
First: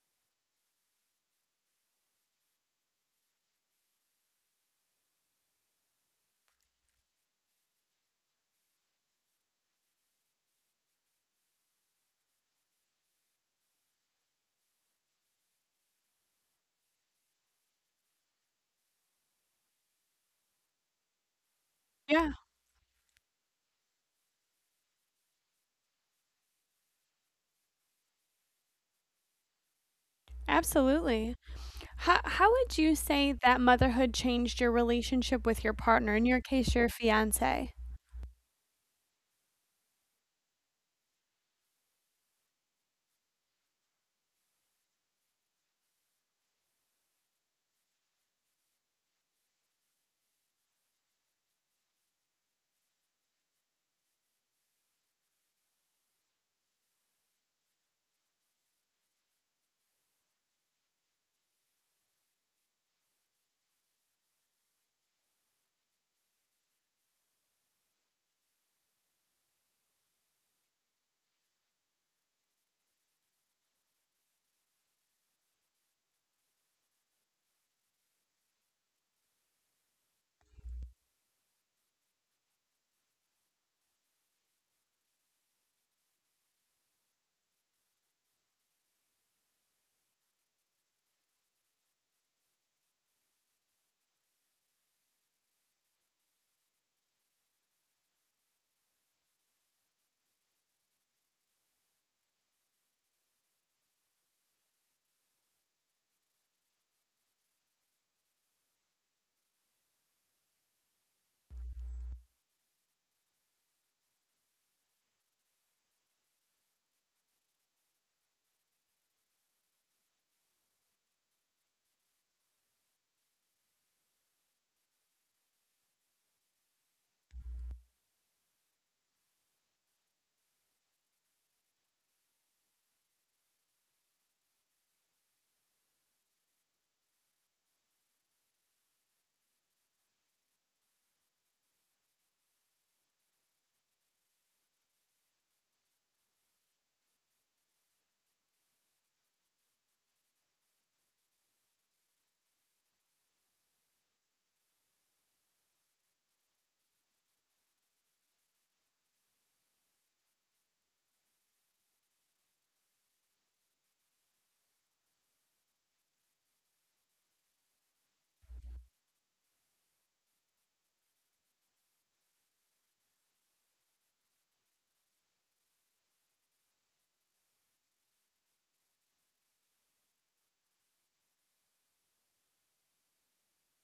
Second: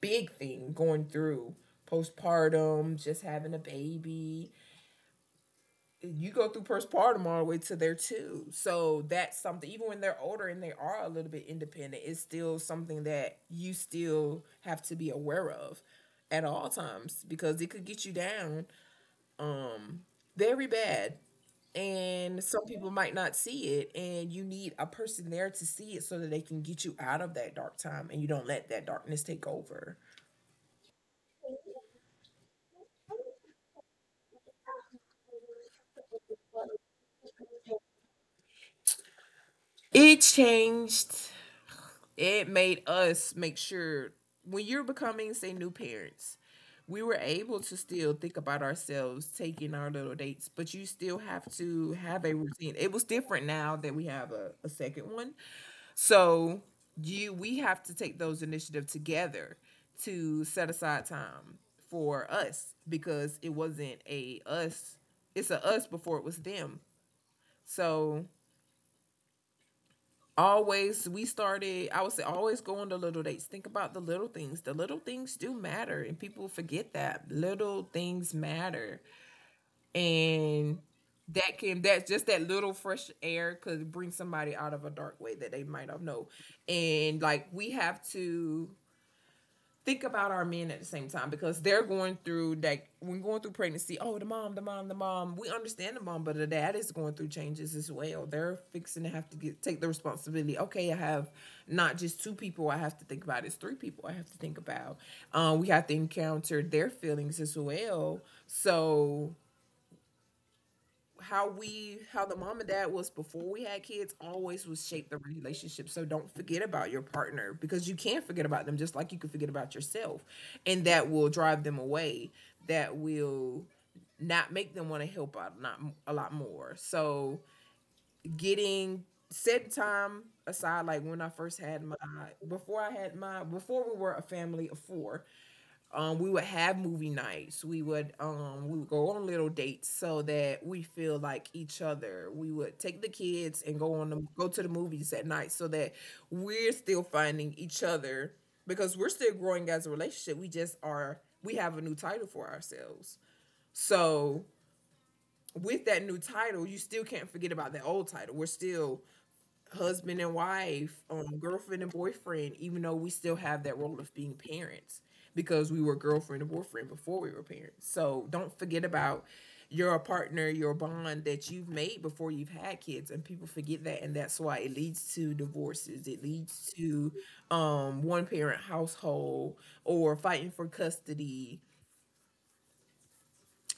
big thing going through postpartum. Just having a baby, you go through postpartum all the way to there too. So that's something, even when they're older and they are a little bit independent, it's still something that you still have to be aware of at all times, because it could get you down, um, very bad.
Yeah,
And some people might not see it, and you need a person there to see it so that they can get you out of that dark time and you don't let that darkness take over.
absolutely. How would you say that motherhood changed your relationship with your partner, in your case, your fiance?
It changed. It made us make sure, when you're becoming, say, new parents, we were able to still think about ourselves, taking our little dates, but you still have to have a routine. It was different now that we have a second one. So you, we have to take those initiatives together to set aside time for us, because it wasn't a us, it's a us before it was them. So always, we started, I would say, always go on the little dates, think about the little things, the little things do matter, and people forget that little things matter. And that can, that's just that little fresh air could bring somebody out of a dark way that they might not know. And like, we have to think about our men at the same time, because they're going through that. When going through pregnancy, oh, the mom, the mom, the mom, we understand the mom, but the dad is going through changes as well. They're fixing to have to get, take the responsibility, okay, I have not just two people I have to think about, it's three people I have to think about. We have to encounter their feelings as well. So how we, how the mom and dad was before we had kids always was shape the relationship, so don't forget about your partner, because you can not forget about them just like you can forget about yourself, and that will drive them away, that will not make them want to help out, not a lot more. So getting set time aside, like when I first had my, before I had my, before we were a family of four, we would have movie nights. We would go on little dates so that we feel like each other. We would take the kids and go on the go to the movies at night so that we're still finding each other, because we're still growing as a relationship. We just are, we have a new title for ourselves. So with that new title, you still can't forget about that old title. We're still husband and wife, girlfriend and boyfriend, even though we still have that role of being parents, because we were girlfriend and boyfriend before we were parents. So don't forget about your partner, your bond that you've made before you've had kids, and people forget that, and that's why it leads to divorces. It leads to one parent household, or fighting for custody.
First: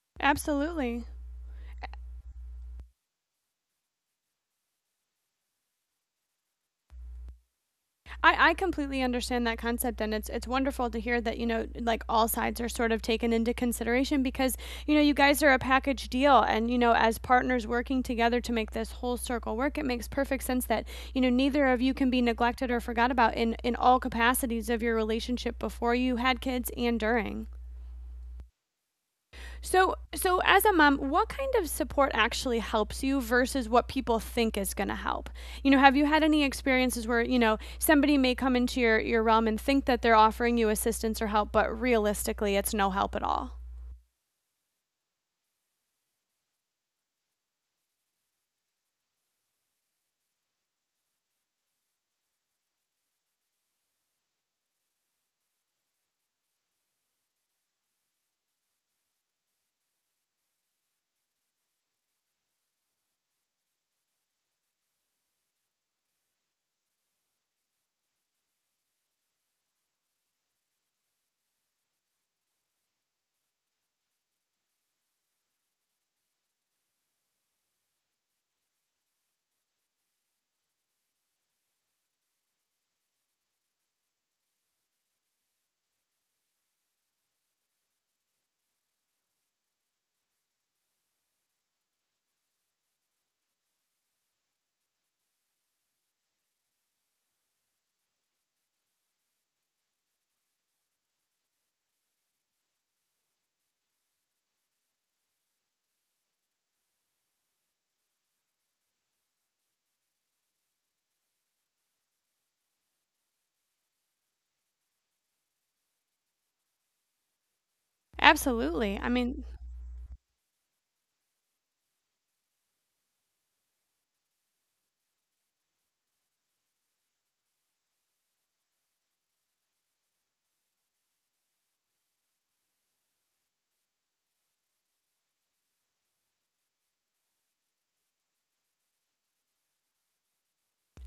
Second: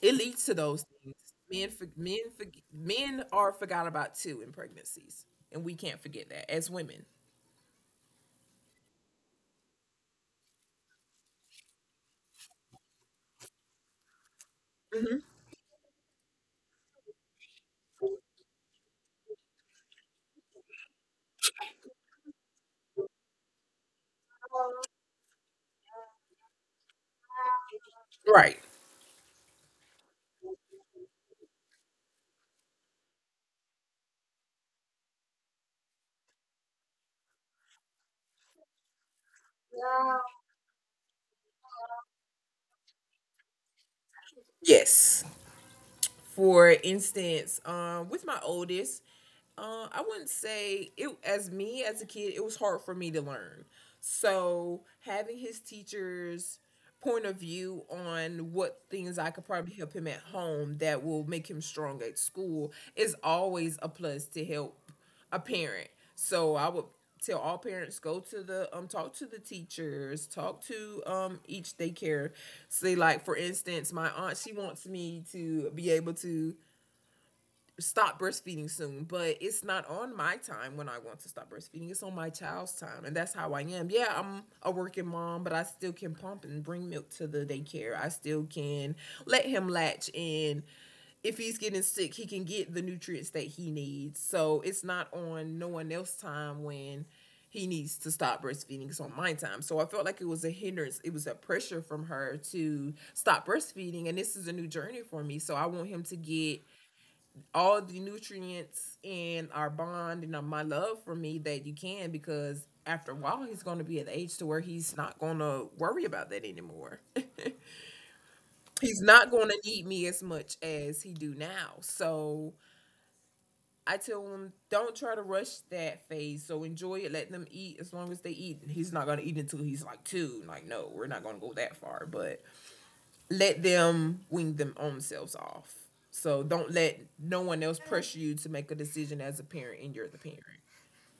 It leads to those
Absolutely.
things. Men, for, men, for, men are forgot about too in pregnancies, and we can't forget that as women.
I completely understand that concept, and it's wonderful to hear that, like all sides are sort of taken into consideration, because you guys are a package deal, and as partners working together to make this whole circle work, it makes perfect sense that, neither of you can be neglected or forgot about in all capacities of your relationship before you had kids and during.
Right.
So, so as a mom, what kind of support actually helps you versus what people think is going to help? Have you had any experiences where, somebody may come into your realm and think that they're offering you assistance or help, but realistically, it's no help at all?
Yes. For instance, with my oldest, I wouldn't say it as me as a kid. It was hard for me to learn. So having his teachers point of view on what things I could probably help him at home that will make him strong at school is always a plus to help a parent. So I would tell all parents, go to the talk to the teachers, talk to each daycare. Say, like, for instance, my aunt, she wants me to be able to stop breastfeeding soon, but it's not on my time when I want to stop breastfeeding. It's on my child's time, and that's how I am. Yeah, I'm a working mom, but I still can pump and bring milk to the daycare. I still can let him latch, and if he's getting sick, he can get the nutrients that he needs. So it's not on no one else's time when he needs to stop breastfeeding. It's on my time. So I felt like it was a hindrance. It was a pressure from her to stop breastfeeding. And this is a new journey for me. So I want him to get all the nutrients in our bond and my love for me that you can because after a while he's going to be at the age to where he's not going to worry about that anymore. He's
Absolutely. I
not going
mean,
to need me as much as he do now. So I tell him, don't try to rush that phase. So enjoy it, let them eat as long as they eat. He's not going to eat until he's like two. Like, no, we're not going to go that far, but let them wing them own selves off. So don't let no one else pressure you to make a decision as a parent, and you're the parent.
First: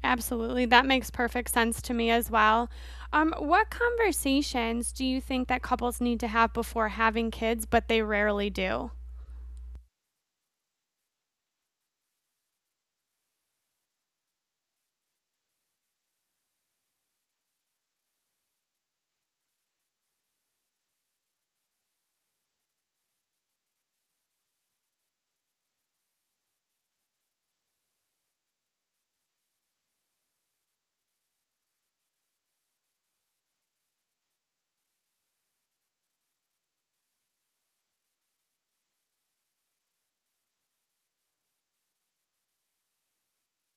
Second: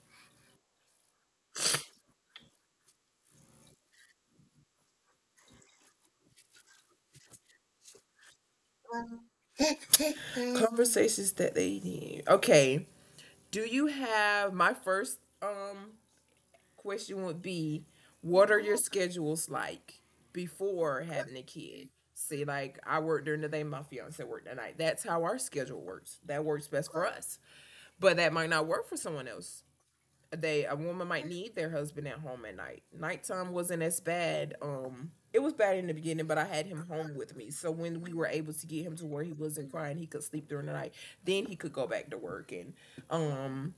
absolutely. That makes perfect sense to me as well. What conversations do you think that couples need to have before having kids, but they rarely do?
Conversations that they need. Okay. Do you have my first question would be, what are your schedules like before having a kid? See, like I work during the day, my fiance worked at night. That's how our schedule works. That works best for us. But that might not work for someone else. They, a woman might need their husband at home at night. Nighttime wasn't as bad. It was bad in the beginning, but I had him home with me. So when we were able to get him to where he wasn't crying, he could sleep during the night. Then he could go back to work. And um,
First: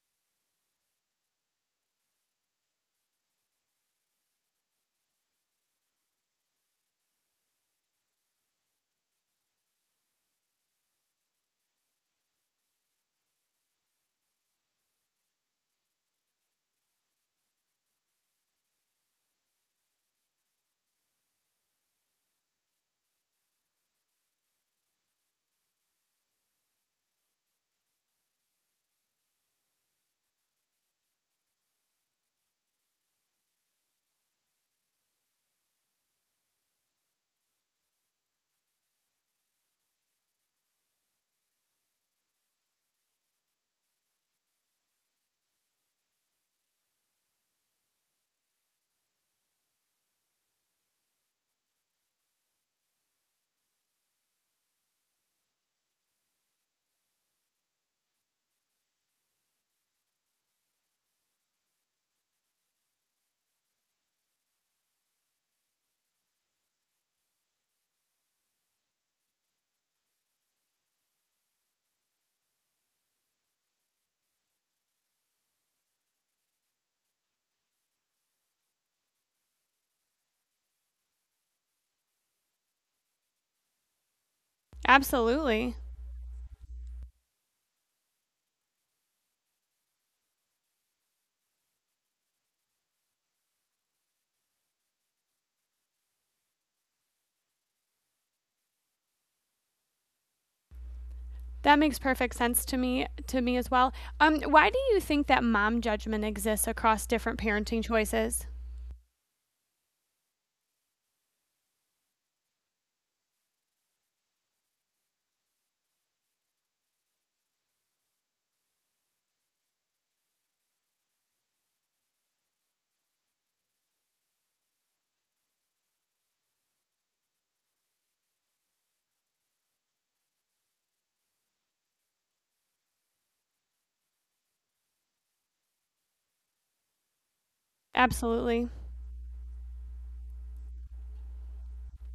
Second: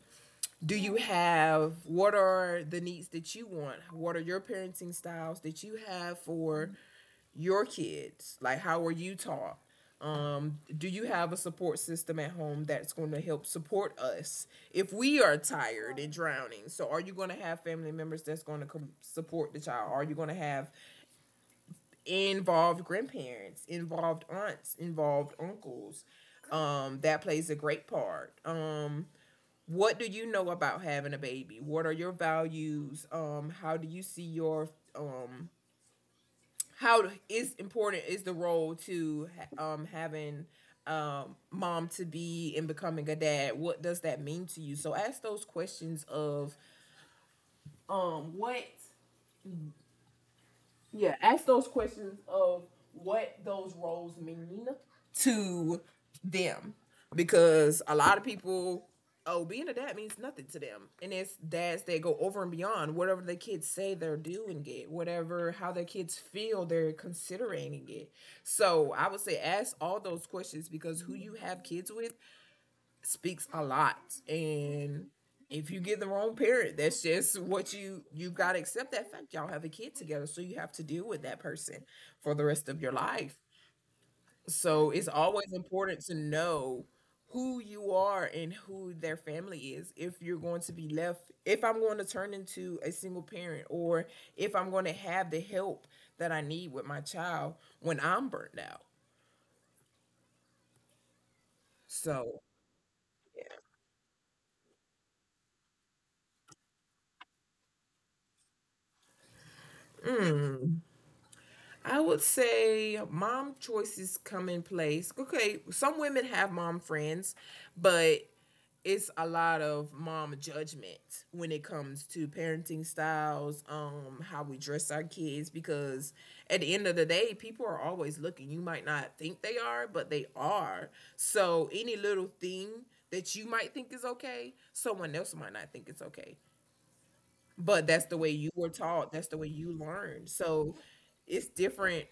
do you have, what are the needs that you want? What are your parenting styles that you have for your kids? Like, how are you taught? Do you have a support system at home that's going to help support us if we are tired and drowning? So, are you going to have family members that's going to support the child? Are you going to have involved grandparents, involved aunts, involved uncles? That plays a great part. What do you know about having a baby? What are your values? How do you see your um how is important is the role to having mom to be and becoming a dad, what does that mean to you? So ask those questions of what, yeah, ask those questions of what those roles mean. To them. Because a lot of people, oh, being a dad means nothing to them, and it's dads that go over and beyond whatever the kids say, they're doing it, whatever, how their kids feel, they're considering it. So I would say ask all those questions, because who you have kids with speaks a lot. And if you get the wrong parent, that's just what you have got to accept that fact. Y'all have a kid together, so you have to deal with that person for the rest of your life. So it's always
Absolutely.
important to know who you are and who their family is, if you're going to be left, if I'm going to turn into a single parent, or if I'm going to have the help that I need with my child when I'm burnt out.
That makes perfect
So
sense to me as well. Why do you think that mom judgment exists across different parenting choices?
mm, I would say mom choices come in place. Okay, some women have mom friends, but it's a lot of mom judgment when it comes to parenting styles, how we dress our kids, because at the end of the day, people are always looking. You might not think they are, but they are. So any little thing that you might think is okay, someone else might not think it's okay. But that's the way you
Absolutely.
were taught, that's the way you learned. So it's different.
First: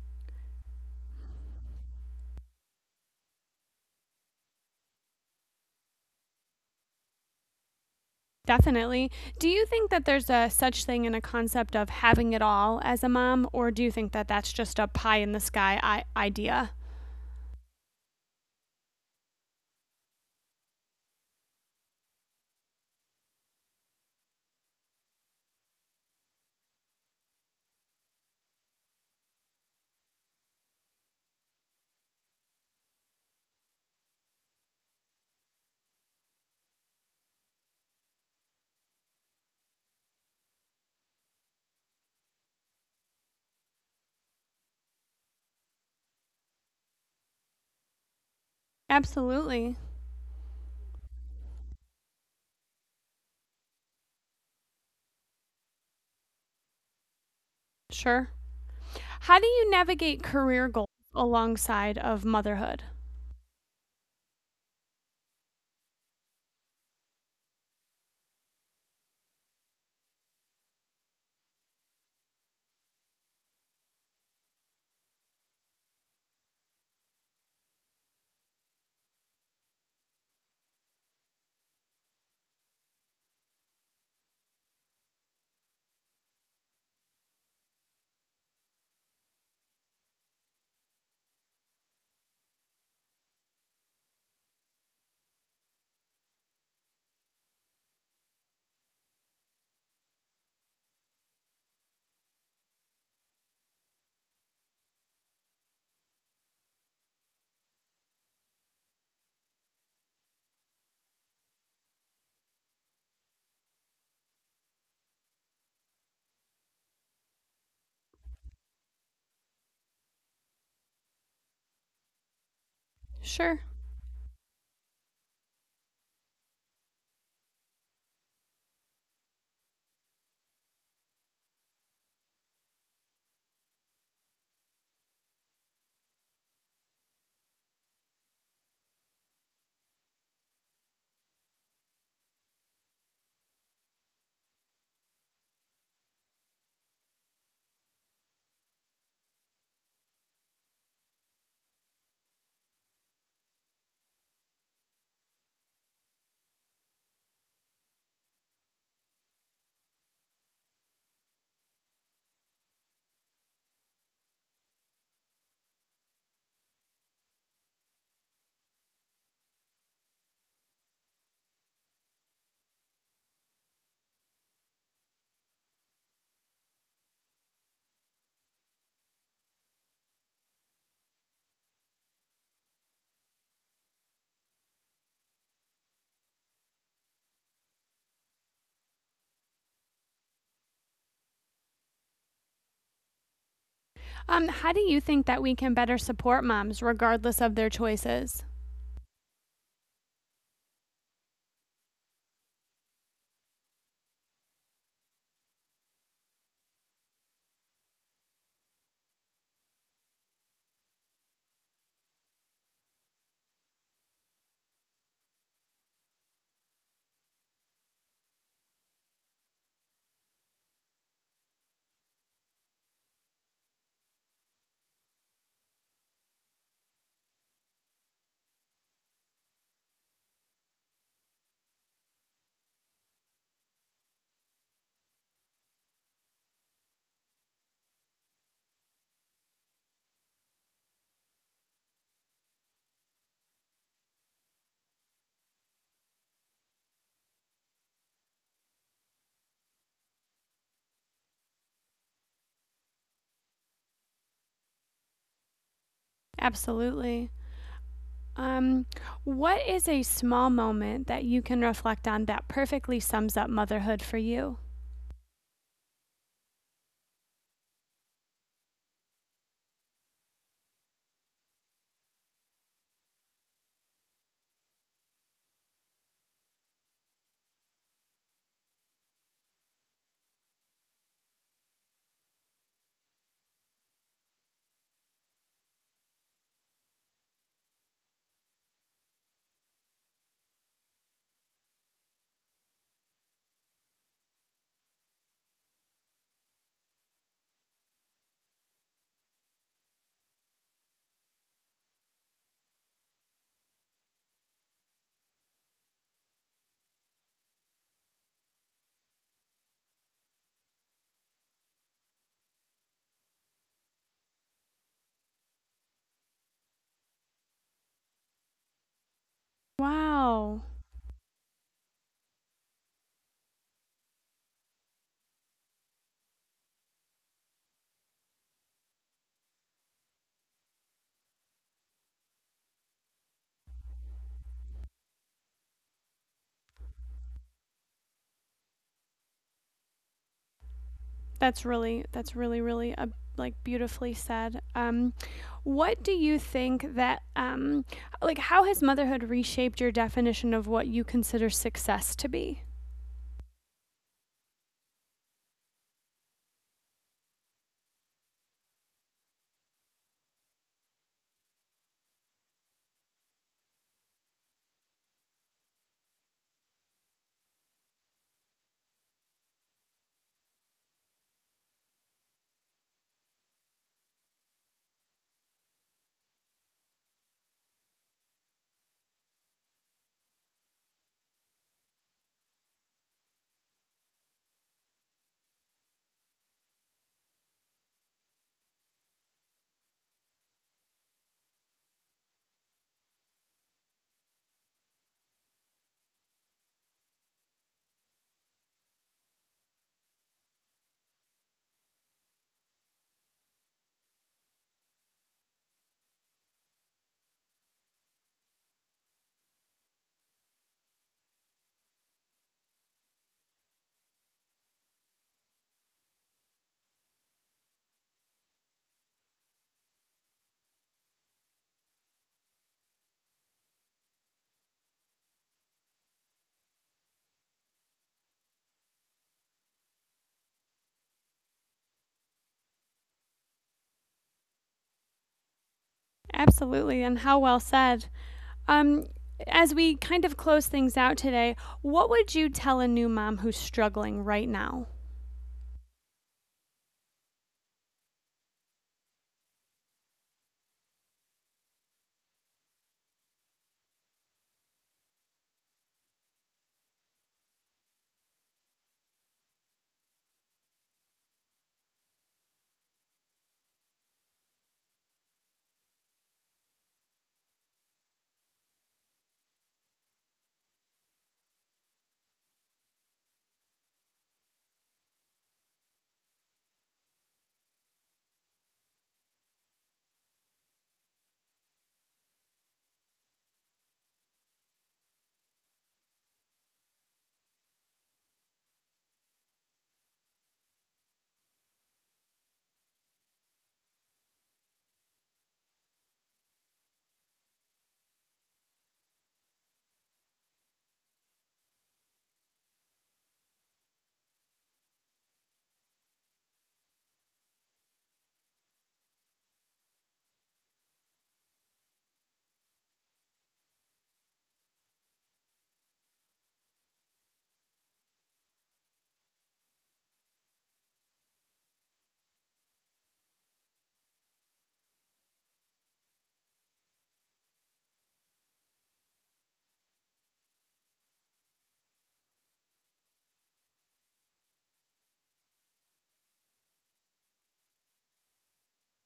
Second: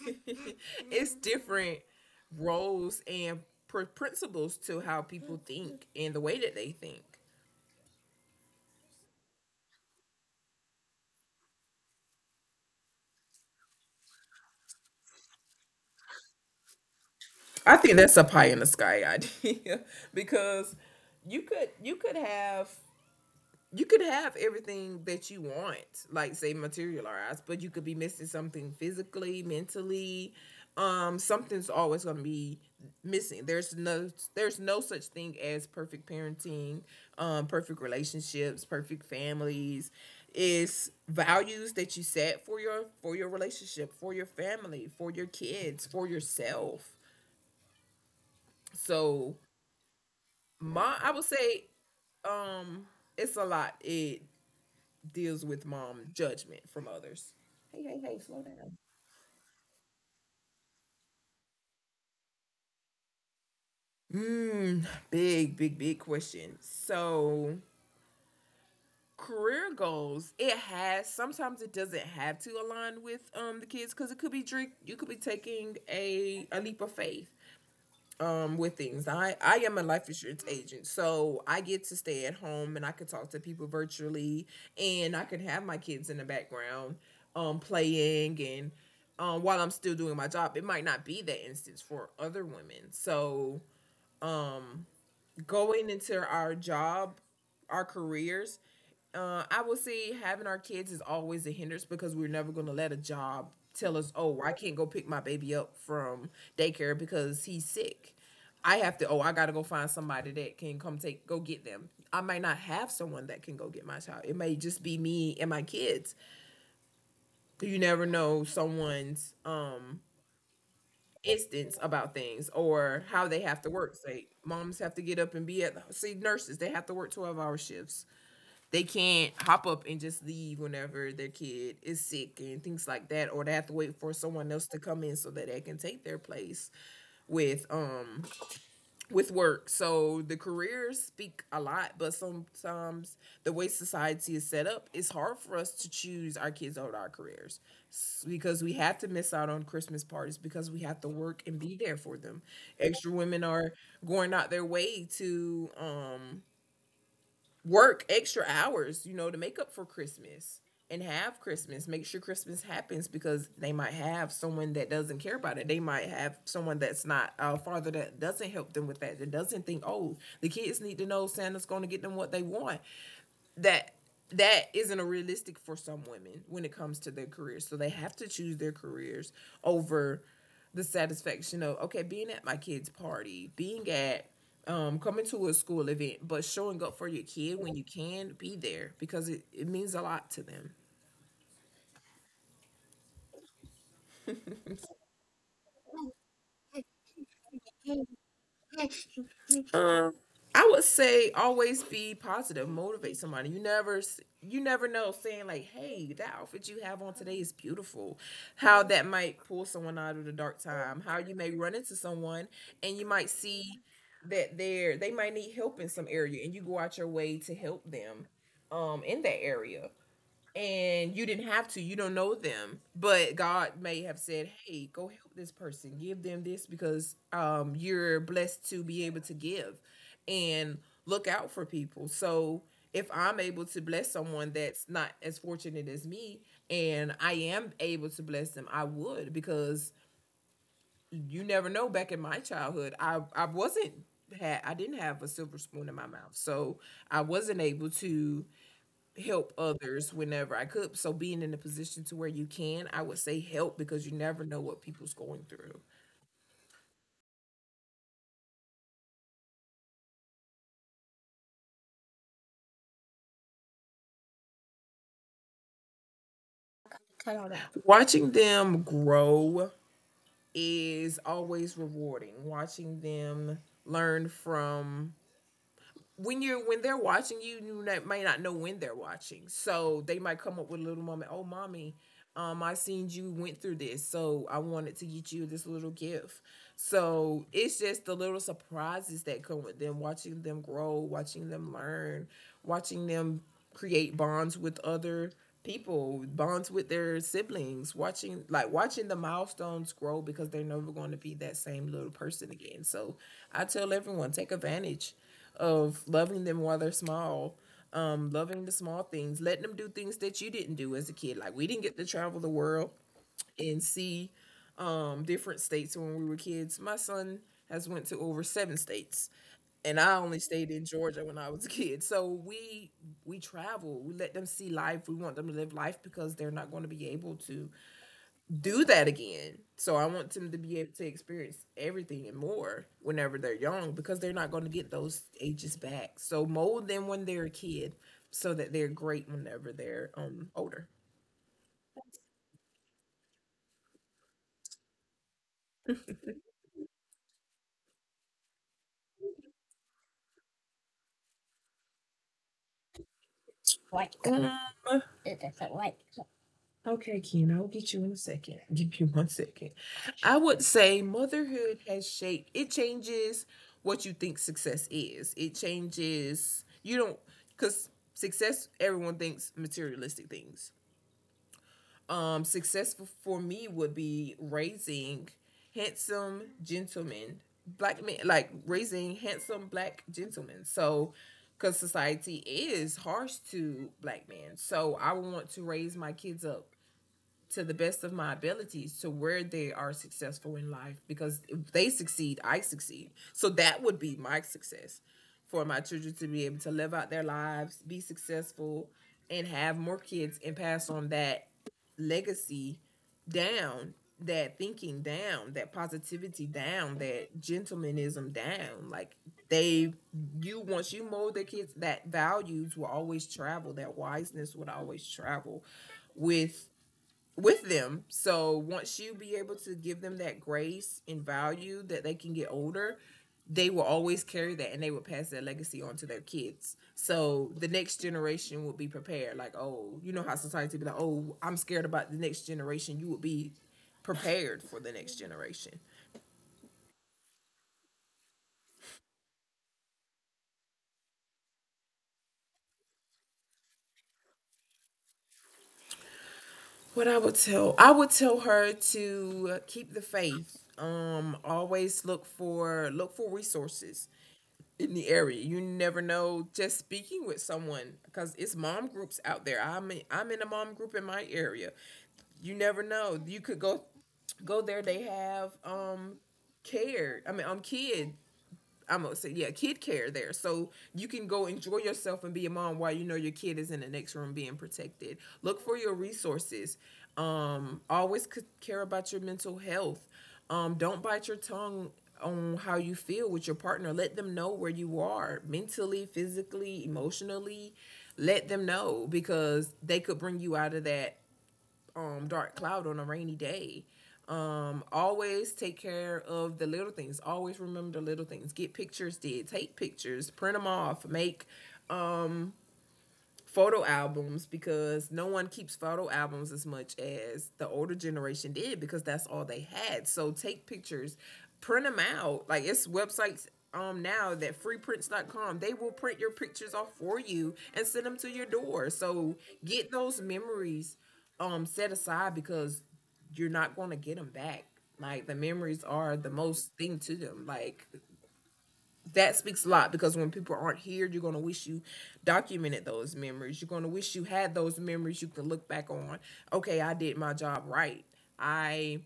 It's different roles and principles to how people think and the way that they think.
Definitely. Do you think that there's a such thing in a concept of having it all as a mom, or do you think that that's just a pie in the sky idea?
I think that's a pie in the sky idea because you could have, you could have everything that you want, like, say, materialized, but you could be missing something physically, mentally. Something's always gonna be missing. There's no such thing as perfect parenting, perfect relationships, perfect families. It's values that you set for your relationship, for your family, for your kids, for yourself. So
Absolutely.
my I would say um it's a lot. It deals with mom judgment from others? Hey, hey, hey,
Sure.
slow down.
How do you navigate career goals alongside of motherhood?
Mm, big, big, big question. So career goals, it has, sometimes it doesn't have to align with the kids, because it could be drink you could be taking a leap of faith with things. I am a life insurance agent, so I get to stay at home and I can talk to people virtually, and I can have my kids in the background, playing and while I'm still doing my job. It might not be that instance for other women. So um going into our job, our careers, I will say having our kids is always a hindrance, because we're never going to let a job tell us, oh, I can't go pick my baby up from daycare because he's sick. I have to, oh, I got to go find somebody that can come take, go get them. I might not have someone that can go get my child. It may just be me and my kids. You never know someone's instance about things or how they
Sure.
have to work. Say, moms have to get up and be at, see, nurses, they have to work 12-hour hour shifts. They can't hop up and just leave whenever their kid is sick and things like that, or they have to wait for someone else to come in so that they can take their place with um with work. So the careers speak a lot, but sometimes the way society is set up, it's hard for us to choose our kids over our careers, because we have to miss out on Christmas parties because we have to work and be there for them. Extra women are going out their way to work extra hours, you know, to make up for Christmas and have Christmas. Make sure Christmas happens, because they might have someone that doesn't care about it. They might have someone that's not a father that doesn't help them with that, that doesn't think, oh, the kids need to know Santa's going to get them what they want. That, that isn't a realistic for some women when it comes to their careers. So they have to choose their careers over the satisfaction of, okay, being at my kid's party, being at coming to a school event, but showing up for your kid when you can, be there, because it means a lot to them.
How do you think that we can better support moms regardless of their choices?
Um, I would say always be positive, motivate somebody. You never, you never know. Saying like, "Hey, that outfit you have on today is beautiful." How that might pull someone out of the dark time. How you may run into someone and you might see that they might need help in some area, and you go out your way to help them in that area. And you didn't have to, you don't know them, but God may have said, hey, go help this person, give them this, because you're blessed to be able to give and look out for people. So if I'm able to bless someone that's not as fortunate as me, and I am able to bless them, I would, because you never know. Back in my childhood, I wasn't had I didn't have a silver spoon in my mouth, so I wasn't able to help others whenever I could. So being in a position to where you can, I would say help, because you never know what people's going through.
Absolutely. Um, what is a small moment that you can reflect on that perfectly sums up motherhood for you?
Cut all that. Watching them grow is always rewarding. Watching them learn from, when you're when they're watching you, you may not know when they're watching, so they might come up with a little moment. Oh, mommy, I seen you went through this, so I wanted to get you this little gift. So it's just the little surprises that come with them, watching them grow, watching them learn, watching them create bonds with other people, bonds with their siblings, watching, like, watching the milestones grow, because they're never going to be that same little person again. So I tell everyone, take advantage of loving them while they're small, loving the small things, letting them do things that you didn't do as a kid. Like, we didn't get to travel the world and see different states when we were kids. My son has went to over 7 states, and I only
Wow.
stayed in Georgia when I was a kid. So we travel. We let them see life. We want them to live life, because they're not going to be able to do that again. So I want them to be able to experience everything and more whenever they're young, because they're not going to get those ages back. So mold them when they're a kid, so that they're great whenever they're older.
That's really really a like, beautifully said. What do you think that like, how has motherhood reshaped your definition of what you consider success to be?
Like, it doesn't, like. Okay, Ken, I'll get you in a second. I'll give you one second. I would say motherhood has shaped, it changes what you think success is. It changes, you don't, because success, everyone thinks materialistic things. Successful for me would be raising handsome gentlemen, black men, like raising handsome black gentlemen. So, because society is harsh to black men, so I would want to raise my kids up to the best of my abilities to where they are successful in life because if they succeed, I succeed. So that would be my success for my children to be able to live out their lives, be successful, and have more kids and pass on that legacy down, that thinking down, that positivity down, that gentlemanism down. Like they you, once you mold their kids, that values will always travel, that wiseness would always travel with with them. So once you be able to give them that grace and value that they can get older, they will always carry that and they will pass that legacy on to their kids. So the next generation will be prepared. Like, oh, you know how society be like, oh, I'm scared about the next generation. You will be prepared for the next generation.
Absolutely, and how well said. Um, as we kind of close things out today, what would you tell a new mom who's struggling right now?
What I would tell her to keep the faith. Always look for resources in the area. You never know. Just speaking with someone because it's mom groups out there. I'm in a mom group in my area. You never know. You could go there. They have care. I mean, kid I'm gonna say yeah, kid care there. So you can go enjoy yourself and be a mom while you know your kid is in the next room being protected. Look for your resources. Always care about your mental health. Don't bite your tongue on how you feel with your partner. Let them know where you are mentally, physically, emotionally. Let them know because they could bring you out of that dark cloud on a rainy day. Always take care of the little things. Always remember the little things. Get pictures did. Take pictures. Print them off. Make photo albums because no one keeps photo albums as much as the older generation did because that's all they had. So take pictures, print them out. Like it's websites now that freeprints.com they will print your pictures off for you and send them to your door. So get those memories set aside because you're not going to get them back. Like the memories are the most thing to them. Like that speaks a lot because when people aren't here, you're going to wish you documented those memories. You're going to wish you had those memories you can look back on. Okay, I did my job right. I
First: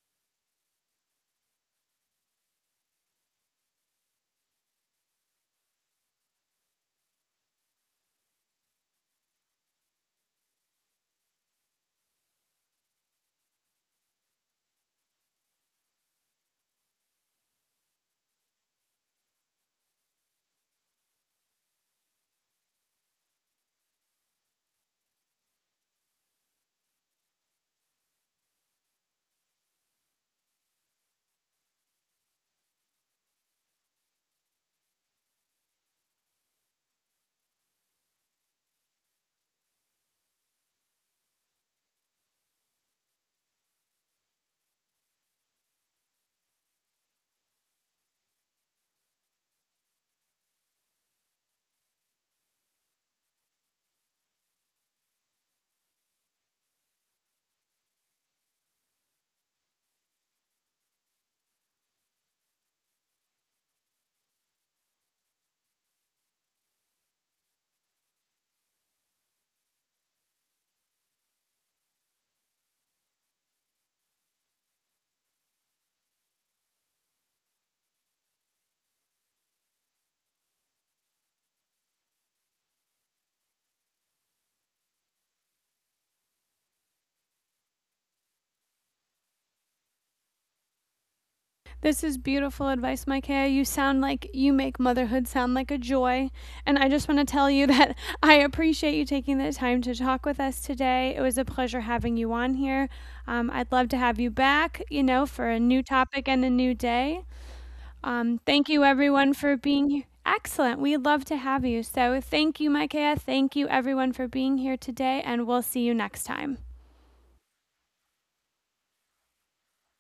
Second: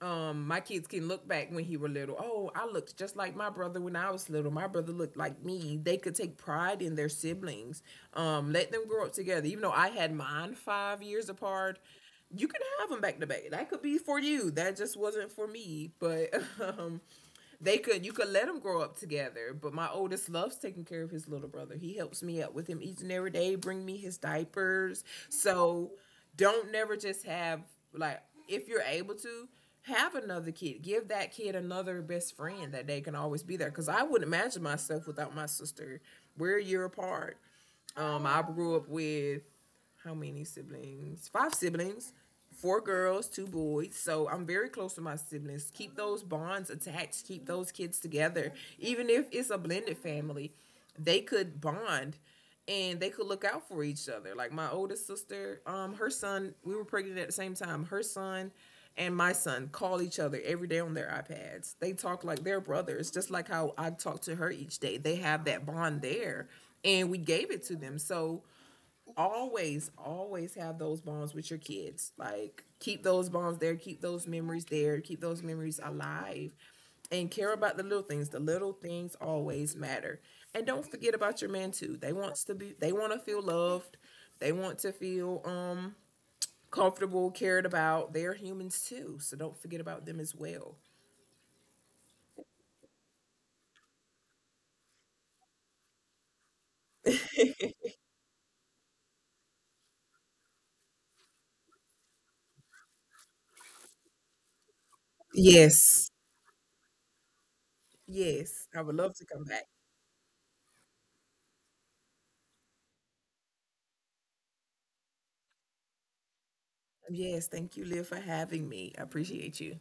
my kids can look back when he were little. Oh, I looked just like my brother when I was little. My brother looked like me. They could take pride in their siblings. Let them grow up together. Even though I had mine 5 years apart, you can have them back to back. That could be for you. That just wasn't for me. But um, they could you could let them grow up together, but my oldest loves taking care of his little brother. He helps me out with him each and every day, bring me his diapers. So don't never just have, like, if you're able to have another kid, give that kid another best friend that they can always be there, because I would not imagine myself without my sister. We're a year apart. I grew up with how many siblings? Five siblings, four girls, two boys. So I'm very close to my siblings. Keep those bonds attached. Keep those kids together, even if it's a blended family, they could bond and they could look out for each other. Like my oldest sister, her son, we were pregnant at the same time. Her son and my son call each other every day on their iPads. They talk like they're brothers, just like how I talk to her each day. They have that bond there, and we gave it to them. So always, always have those bonds with your kids. Like keep those bonds there, keep those memories there, keep those memories alive, and care about the little things. The little things always matter. And don't forget about your man too. They want to feel loved. They want to feel comfortable, cared about. They're humans too, so don't forget about them as well.
This is beautiful advice, Micaiah. You sound like you make motherhood sound like a joy. And I just want to tell you that I appreciate you taking the time to talk with us today. It was a pleasure having you on here. I'd love to have you back, for a new topic
Yes.
and a new day. Thank you,
Yes, I would
everyone,
love to
for
come back.
being here. Excellent. We'd love to have you. So thank you, Micaiah. Thank you, everyone, for being here today. And we'll see you next time.
Yes, thank you, Liv, for having me. I appreciate you.